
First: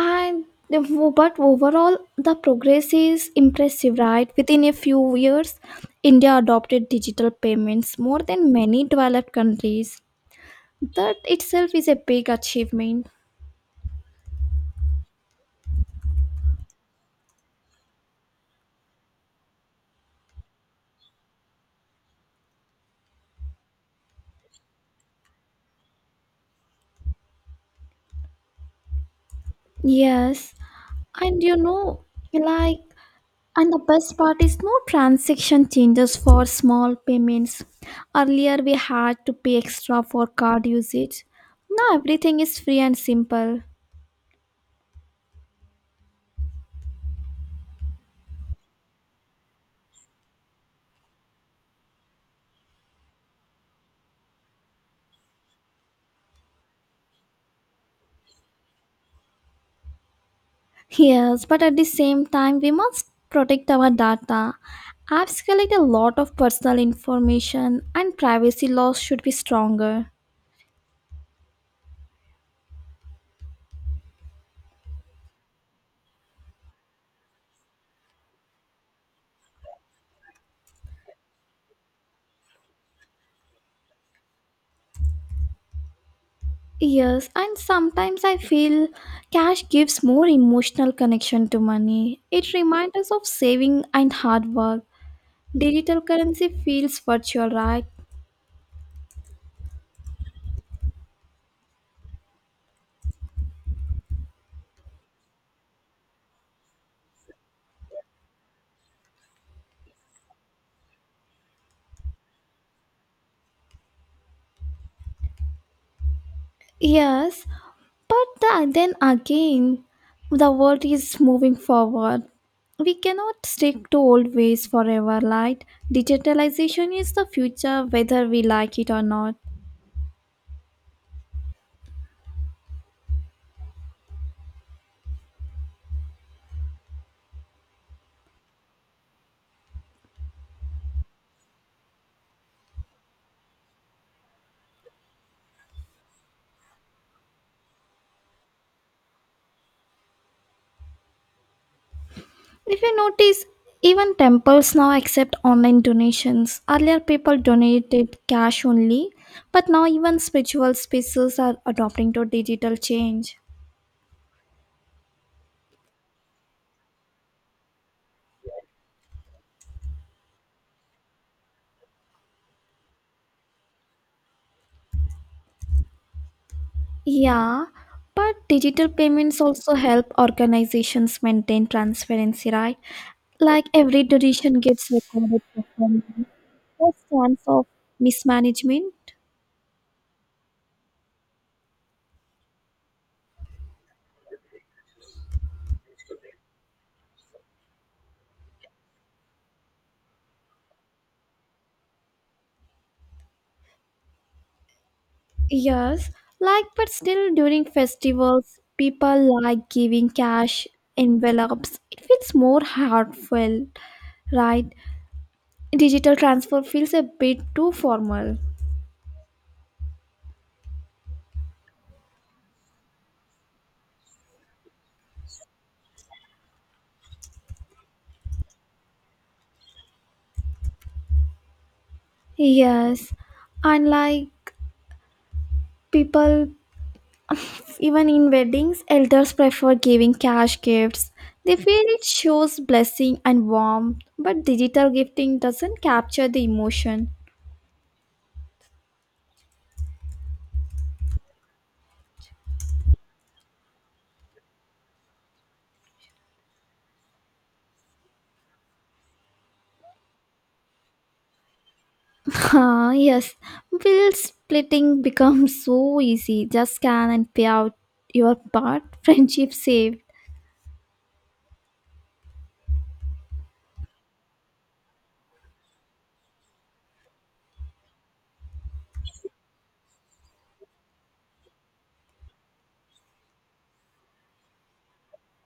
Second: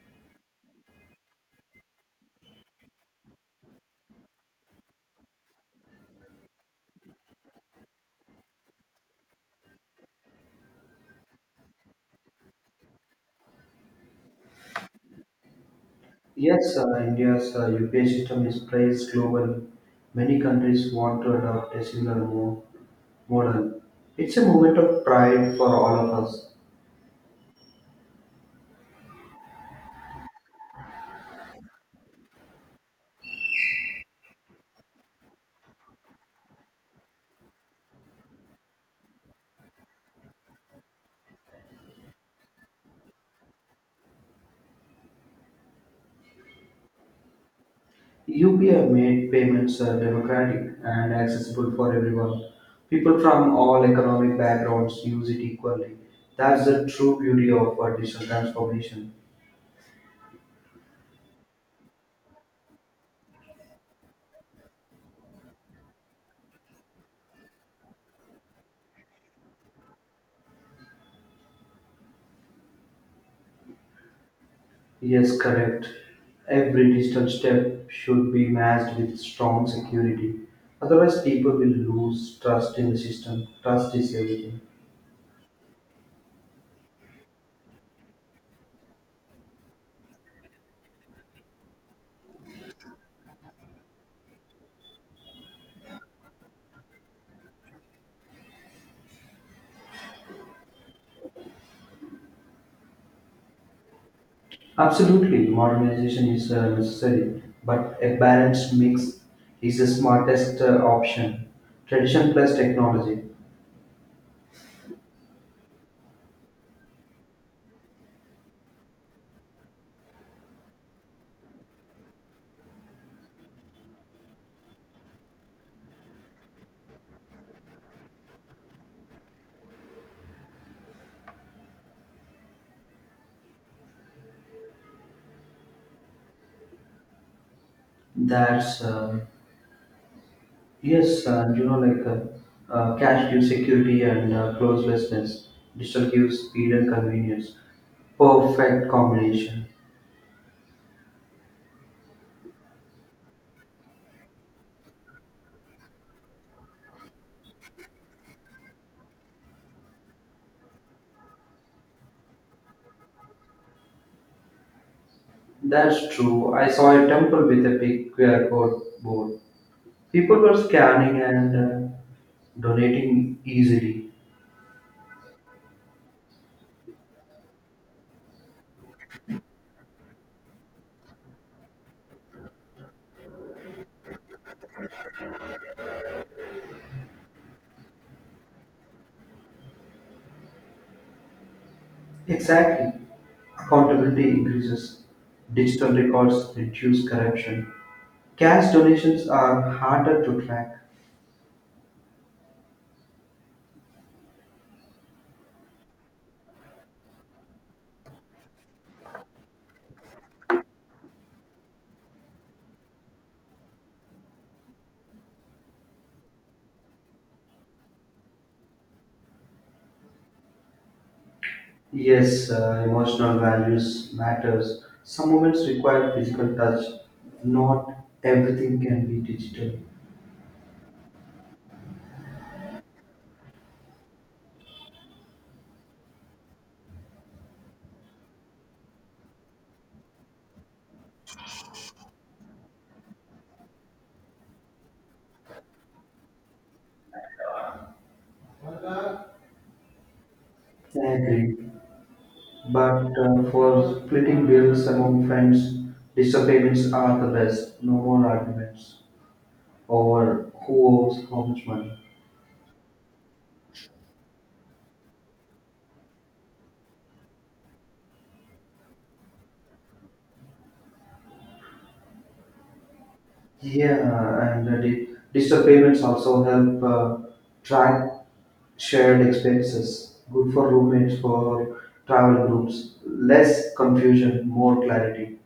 Speaker 1: And the- but overall, the progress is impressive, right? Within a few years, India adopted digital payments more than many developed countries. That itself is a big achievement.
Speaker 2: Yes, uh, India's uh, U P I system is praised globally. Many countries want to adopt a similar mo- model. It's a moment of pride for all of us.
Speaker 1: Yes, and you know, like, and the best part is no transaction changes for small payments. Earlier, we had to pay extra for card usage. Now everything is free and simple.
Speaker 2: U P I made payments uh, democratic and accessible for everyone. People from all economic backgrounds use it equally. That's the true beauty of uh, digital transformation.
Speaker 1: Yes, but at the same time, we must protect our data. Apps collect a lot of personal information, and privacy laws should be stronger.
Speaker 2: Yes, correct. Every digital step should be matched with strong security. Otherwise, people will lose trust in the system. Trust is everything.
Speaker 1: Yes, and sometimes I feel cash gives more emotional connection to money. It reminds us of saving and hard work. Digital currency feels virtual, right?
Speaker 2: Absolutely, modernization is uh, necessary, but a balanced mix is the smartest uh, option. Tradition plus technology.
Speaker 1: Yes, But the, then again, the world is moving forward. We cannot stick to old ways forever, right? Digitalization is the future, whether we like it or not.
Speaker 2: That's uh, Yes, and you know, like uh, uh, cash gives security and uh, closelessness. Digital gives speed and convenience. Perfect combination.
Speaker 1: If you notice, even temples now accept online donations. Earlier, people donated cash only, but now even spiritual spaces are adopting to digital change.
Speaker 2: That's true. I saw a temple with a big Q R code board. People were scanning and uh, donating easily.
Speaker 1: Yeah, but digital payments also help organizations maintain transparency, right? Like every donation gets recorded properly. That chance of mismanagement.
Speaker 2: Exactly. Accountability increases. Digital records reduce corruption. Cash donations are harder to track.
Speaker 1: Yes, like but still during festivals, people like giving cash envelopes. It feels more heartfelt, right? Digital transfer feels a bit too formal.
Speaker 2: Yes, uh, emotional values matters. Some moments require physical touch. Not everything can be digital.
Speaker 1: Yes, and like people even in weddings, elders prefer giving cash gifts. They feel it shows blessing and warmth, but digital gifting doesn't capture the emotion.
Speaker 2: I agree. But uh, for splitting bills among friends, digital payments are the best. No more arguments over who owes how much money.
Speaker 1: Ah, yes, bill splitting becomes so easy. Just scan and pay out your part, friendship saved.
Speaker 2: Yeah, and uh, di- digital payments also help uh, track shared expenses. Good for roommates, for travel groups. Less confusion, more clarity.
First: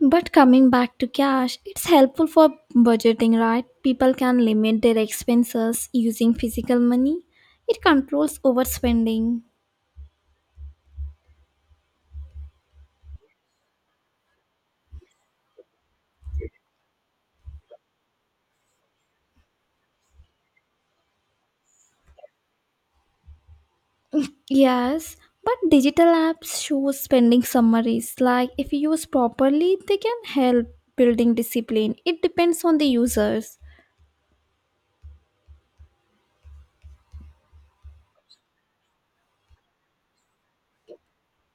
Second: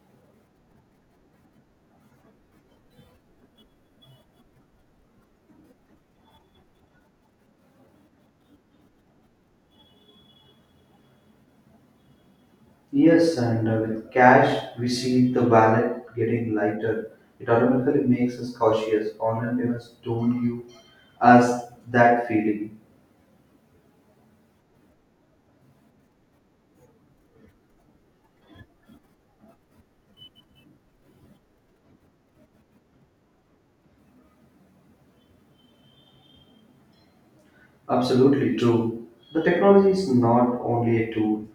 Speaker 1: But coming back to cash, it's helpful for budgeting, right? People can limit their expenses using physical money. It controls overspending.
Speaker 2: Yes, and uh, with cash, we see the wallet getting lighter. It automatically makes us cautious. Online payments don't give us that feeling.
Speaker 1: Yes, but digital apps show spending summaries. Like if used properly, they can help building discipline. It depends on the users.
Speaker 2: Absolutely true. The technology is not only a tool.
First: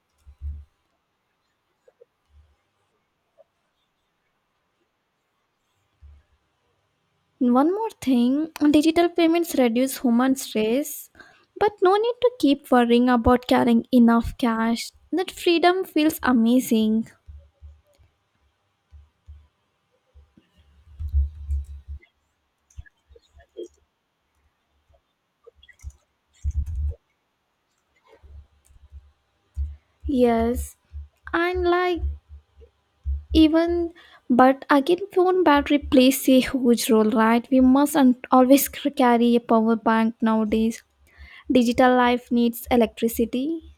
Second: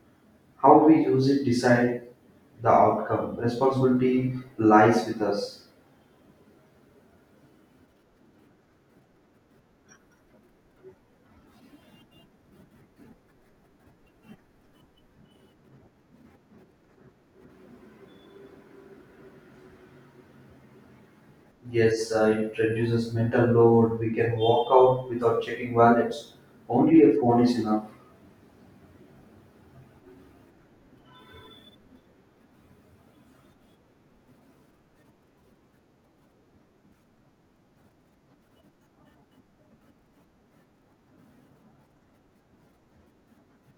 Speaker 2: How we use it decide the outcome. Responsibility lies with us.
Speaker 1: One more thing, digital payments reduce human stress, but no need to keep worrying about carrying enough cash. That freedom feels amazing.
Speaker 2: Yes, uh, it reduces mental load. We can walk out without checking wallets. Only a phone is enough.
Speaker 1: Yes, and like even but again phone battery plays a huge role, right? We must un- always c- carry a power bank nowadays. Digital life needs electricity.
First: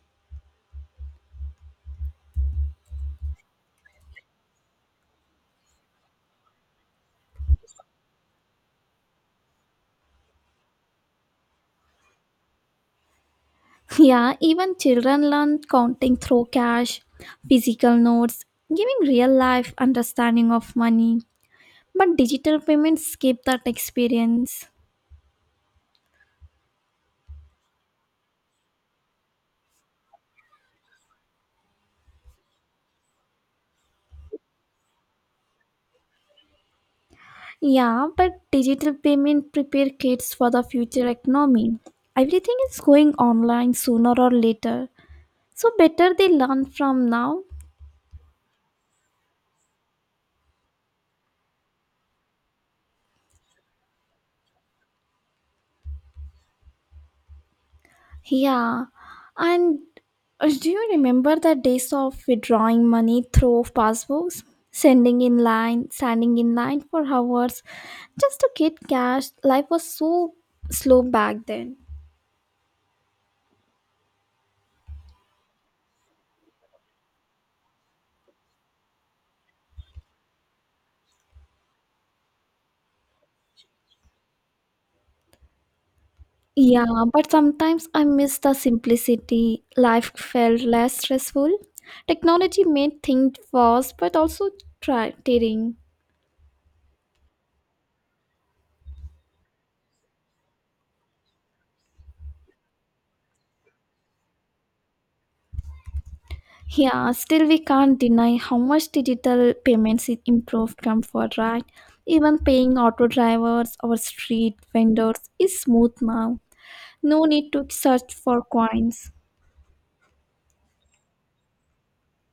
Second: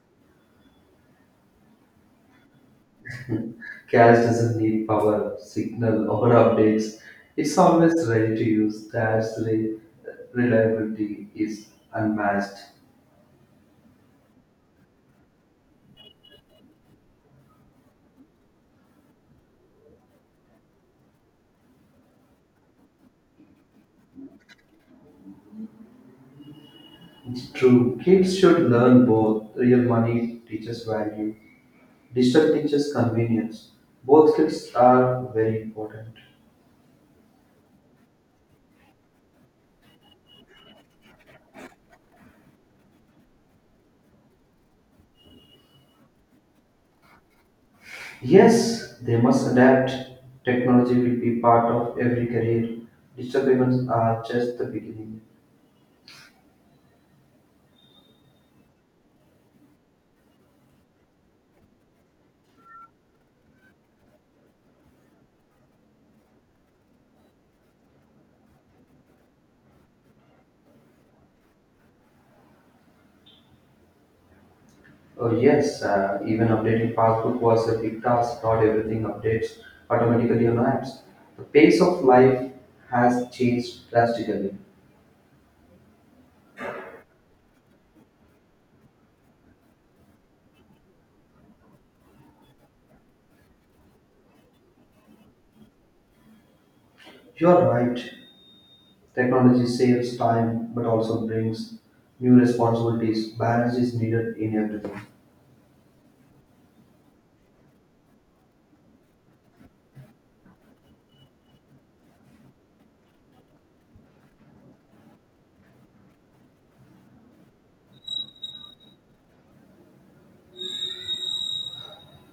Speaker 2: Cash doesn't need power, signal, or updates. It's always ready to use. That's re- reliability is unmatched.
Speaker 1: Yeah, even children learn counting through cash, physical notes, giving real life understanding of money. But digital payments skip that experience.
Speaker 2: It's true. Kids should learn both. Real money teaches value. Digital teaches convenience. Both skills are very important.
Speaker 1: Yeah, but digital payment prepare kids for the future economy. Everything is going online sooner or later. So better they learn from now.
Speaker 2: Yes, they must adapt. Technology will be part of every career. Digital payments are just the beginning.
Speaker 1: Yeah, and uh, do you remember the days of withdrawing money through passbooks, sending in line, standing in line for hours just to get cash? Life was so slow back then.
Speaker 2: Oh, yes, uh, even updating passbook was a big task. Not everything updates automatically on apps. The pace of life has changed drastically.
Speaker 1: Yeah, but sometimes I miss the simplicity. Life felt less stressful. Technology made things fast, but also try- tiring.
Speaker 2: You're right. Technology saves time but also brings new responsibilities. Balance is needed in everything.
Speaker 1: Yeah, still we can't deny how much digital payments i- improved comfort, right? Even paying auto drivers or street vendors is smooth now. No need to search for coins.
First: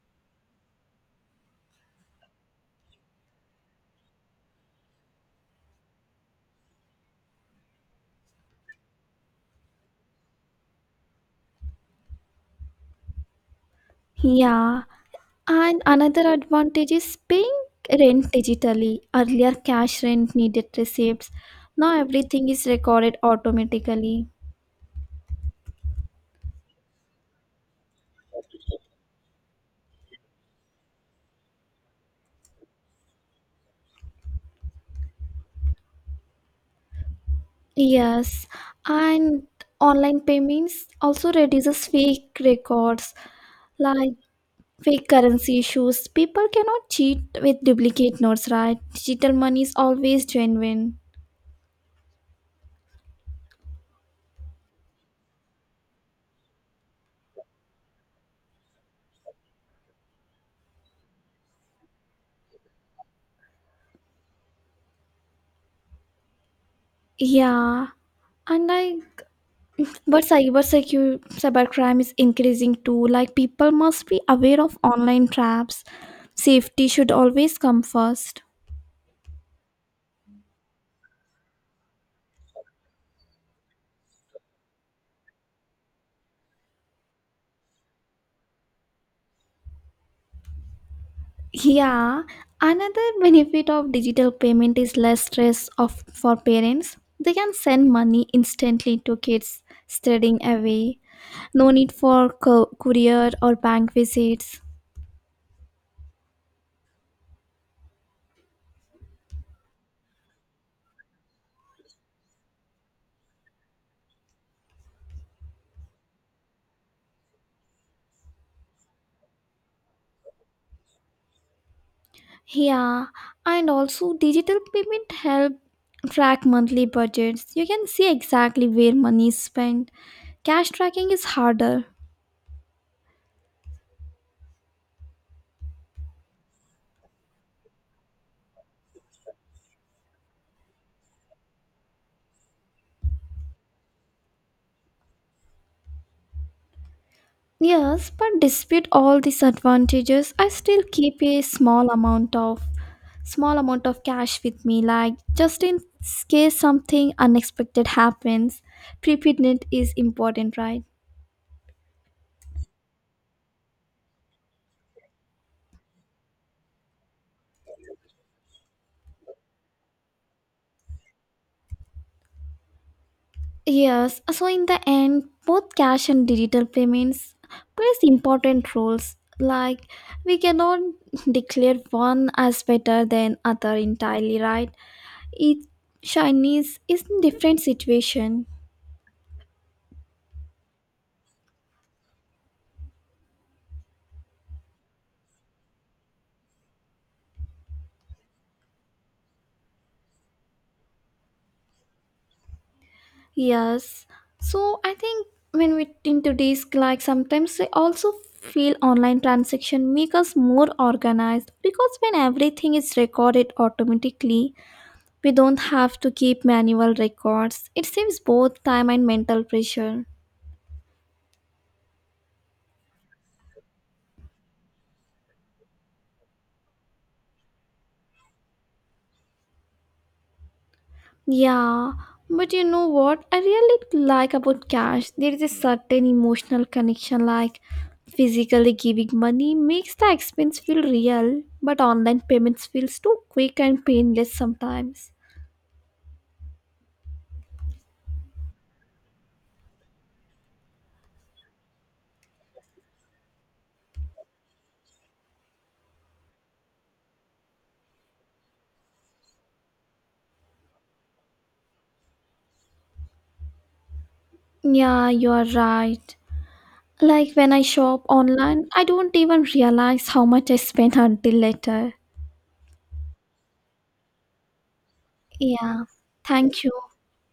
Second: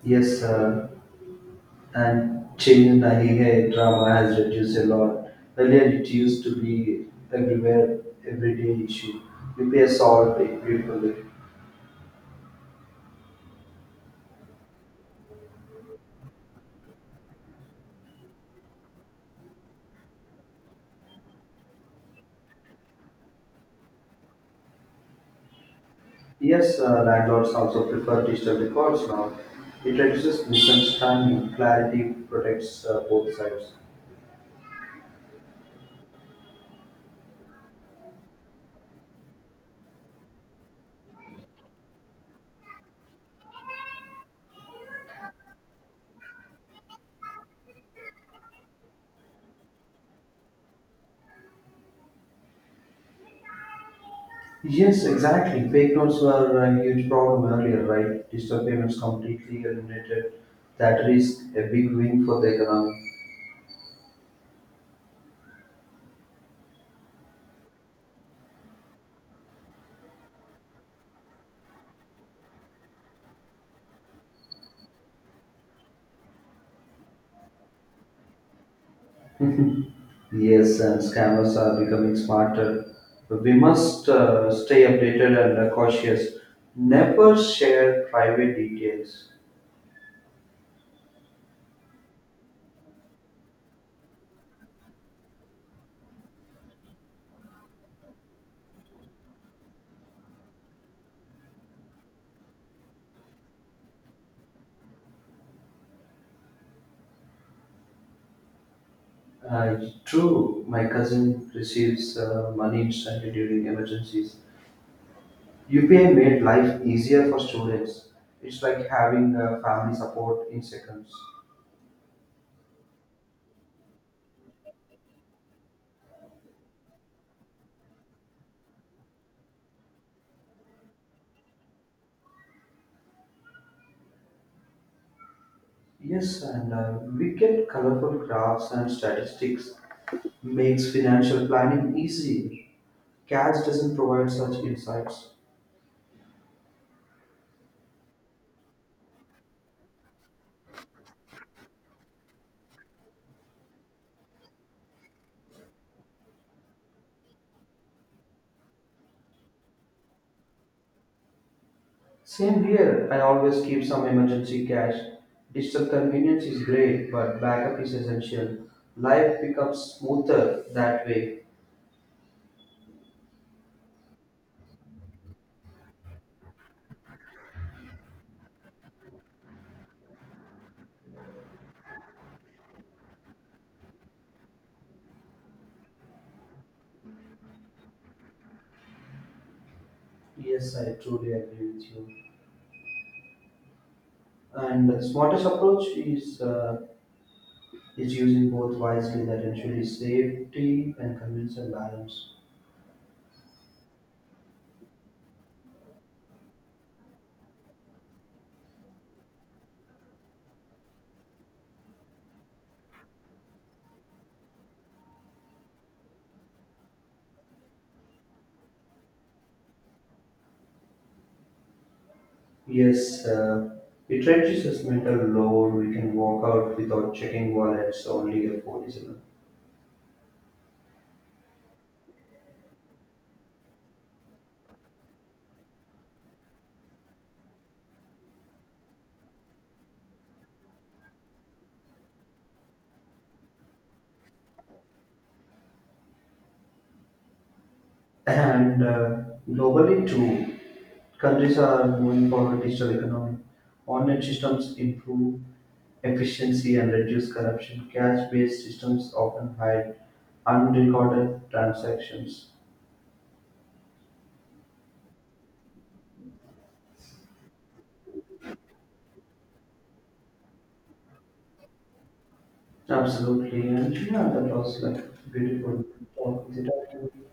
Speaker 2: Yes, uh, and change in Nahiga drama has reduced a lot. Earlier, it used to be everywhere, everyday issue. You pay solved it beautifully.
Speaker 1: Yeah, and another advantage is paying rent digitally. Earlier, cash rent needed receipts. Now everything is recorded automatically.
Speaker 2: Yes, uh, landlords also prefer digital records now. It reduces misunderstanding, clarity protects uh, both sides.
Speaker 1: Yes, and online payments also reduces fake records like fake currency issues. People cannot cheat with duplicate notes, right? Digital money is always genuine.
Speaker 2: Yes, exactly. Fake notes were a huge problem earlier, right? Digital payments completely eliminated that risk, a big win for the
Speaker 1: Yeah. And like, but cyber secure cybercrime is increasing too. Like, people must be aware of online traps. Safety should always come first.
Speaker 2: economy. Yes, and scammers are becoming smarter. We must uh, stay updated and uh, cautious. Never share private details.
Speaker 1: Yeah, another benefit of digital payment is less stress of for parents. They can send money instantly to kids studying away. No need for co- courier or bank visits.
Speaker 2: Uh, True, my cousin receives uh, money instantly during emergencies. U P I made life easier for students. It's like having uh, family support in seconds.
Speaker 1: Yeah, and also digital payment help track monthly budgets. You can see exactly where money is spent. Cash tracking is harder.
Speaker 2: Yes, and uh, we get colorful graphs and statistics. Makes financial planning easy. Cash doesn't provide such insights.
Speaker 1: Yes, but despite all these advantages, I still keep a small amount of small amount of cash with me, like just in case something unexpected happens. Preparedness is important, right?
Speaker 2: Same here, I always keep some emergency cash. Digital convenience is great, but backup is essential. Life becomes smoother that way.
Speaker 1: Yes, so in the end, both cash and digital payments plays important roles. Like we cannot declare one as better than other entirely, right? Each Chinese is in different situation.
Speaker 2: Yes, I truly agree with you. And the smartest approach is uh, is using both wisely that ensures safety and convenience and balance.
Speaker 1: Yes, so I think when we into this, like sometimes we also feel online transaction make us more organized because when everything is recorded automatically, we don't have to keep manual records. It saves both time and mental pressure.
Speaker 2: Yes, uh, it reduces mental load. We can walk out without checking wallets. Only your phone is enough.
Speaker 1: Yeah, but you know what? I really like about cash. There is a certain emotional connection, like physically giving money makes the expense feel real, but online payments feels too quick and painless sometimes.
Speaker 2: And uh, globally, too, countries are moving forward digital economy. Online systems improve efficiency and reduce corruption. Cash-based systems often hide unrecorded transactions.
Speaker 1: Yeah, you are right. Like when I shop online, I don't even realize how much I spend until later.
Speaker 2: Absolutely, and yeah, that was like beautiful
Speaker 1: Yeah,
Speaker 2: talk. Is
Speaker 1: thank
Speaker 2: it
Speaker 1: you.
Speaker 2: okay?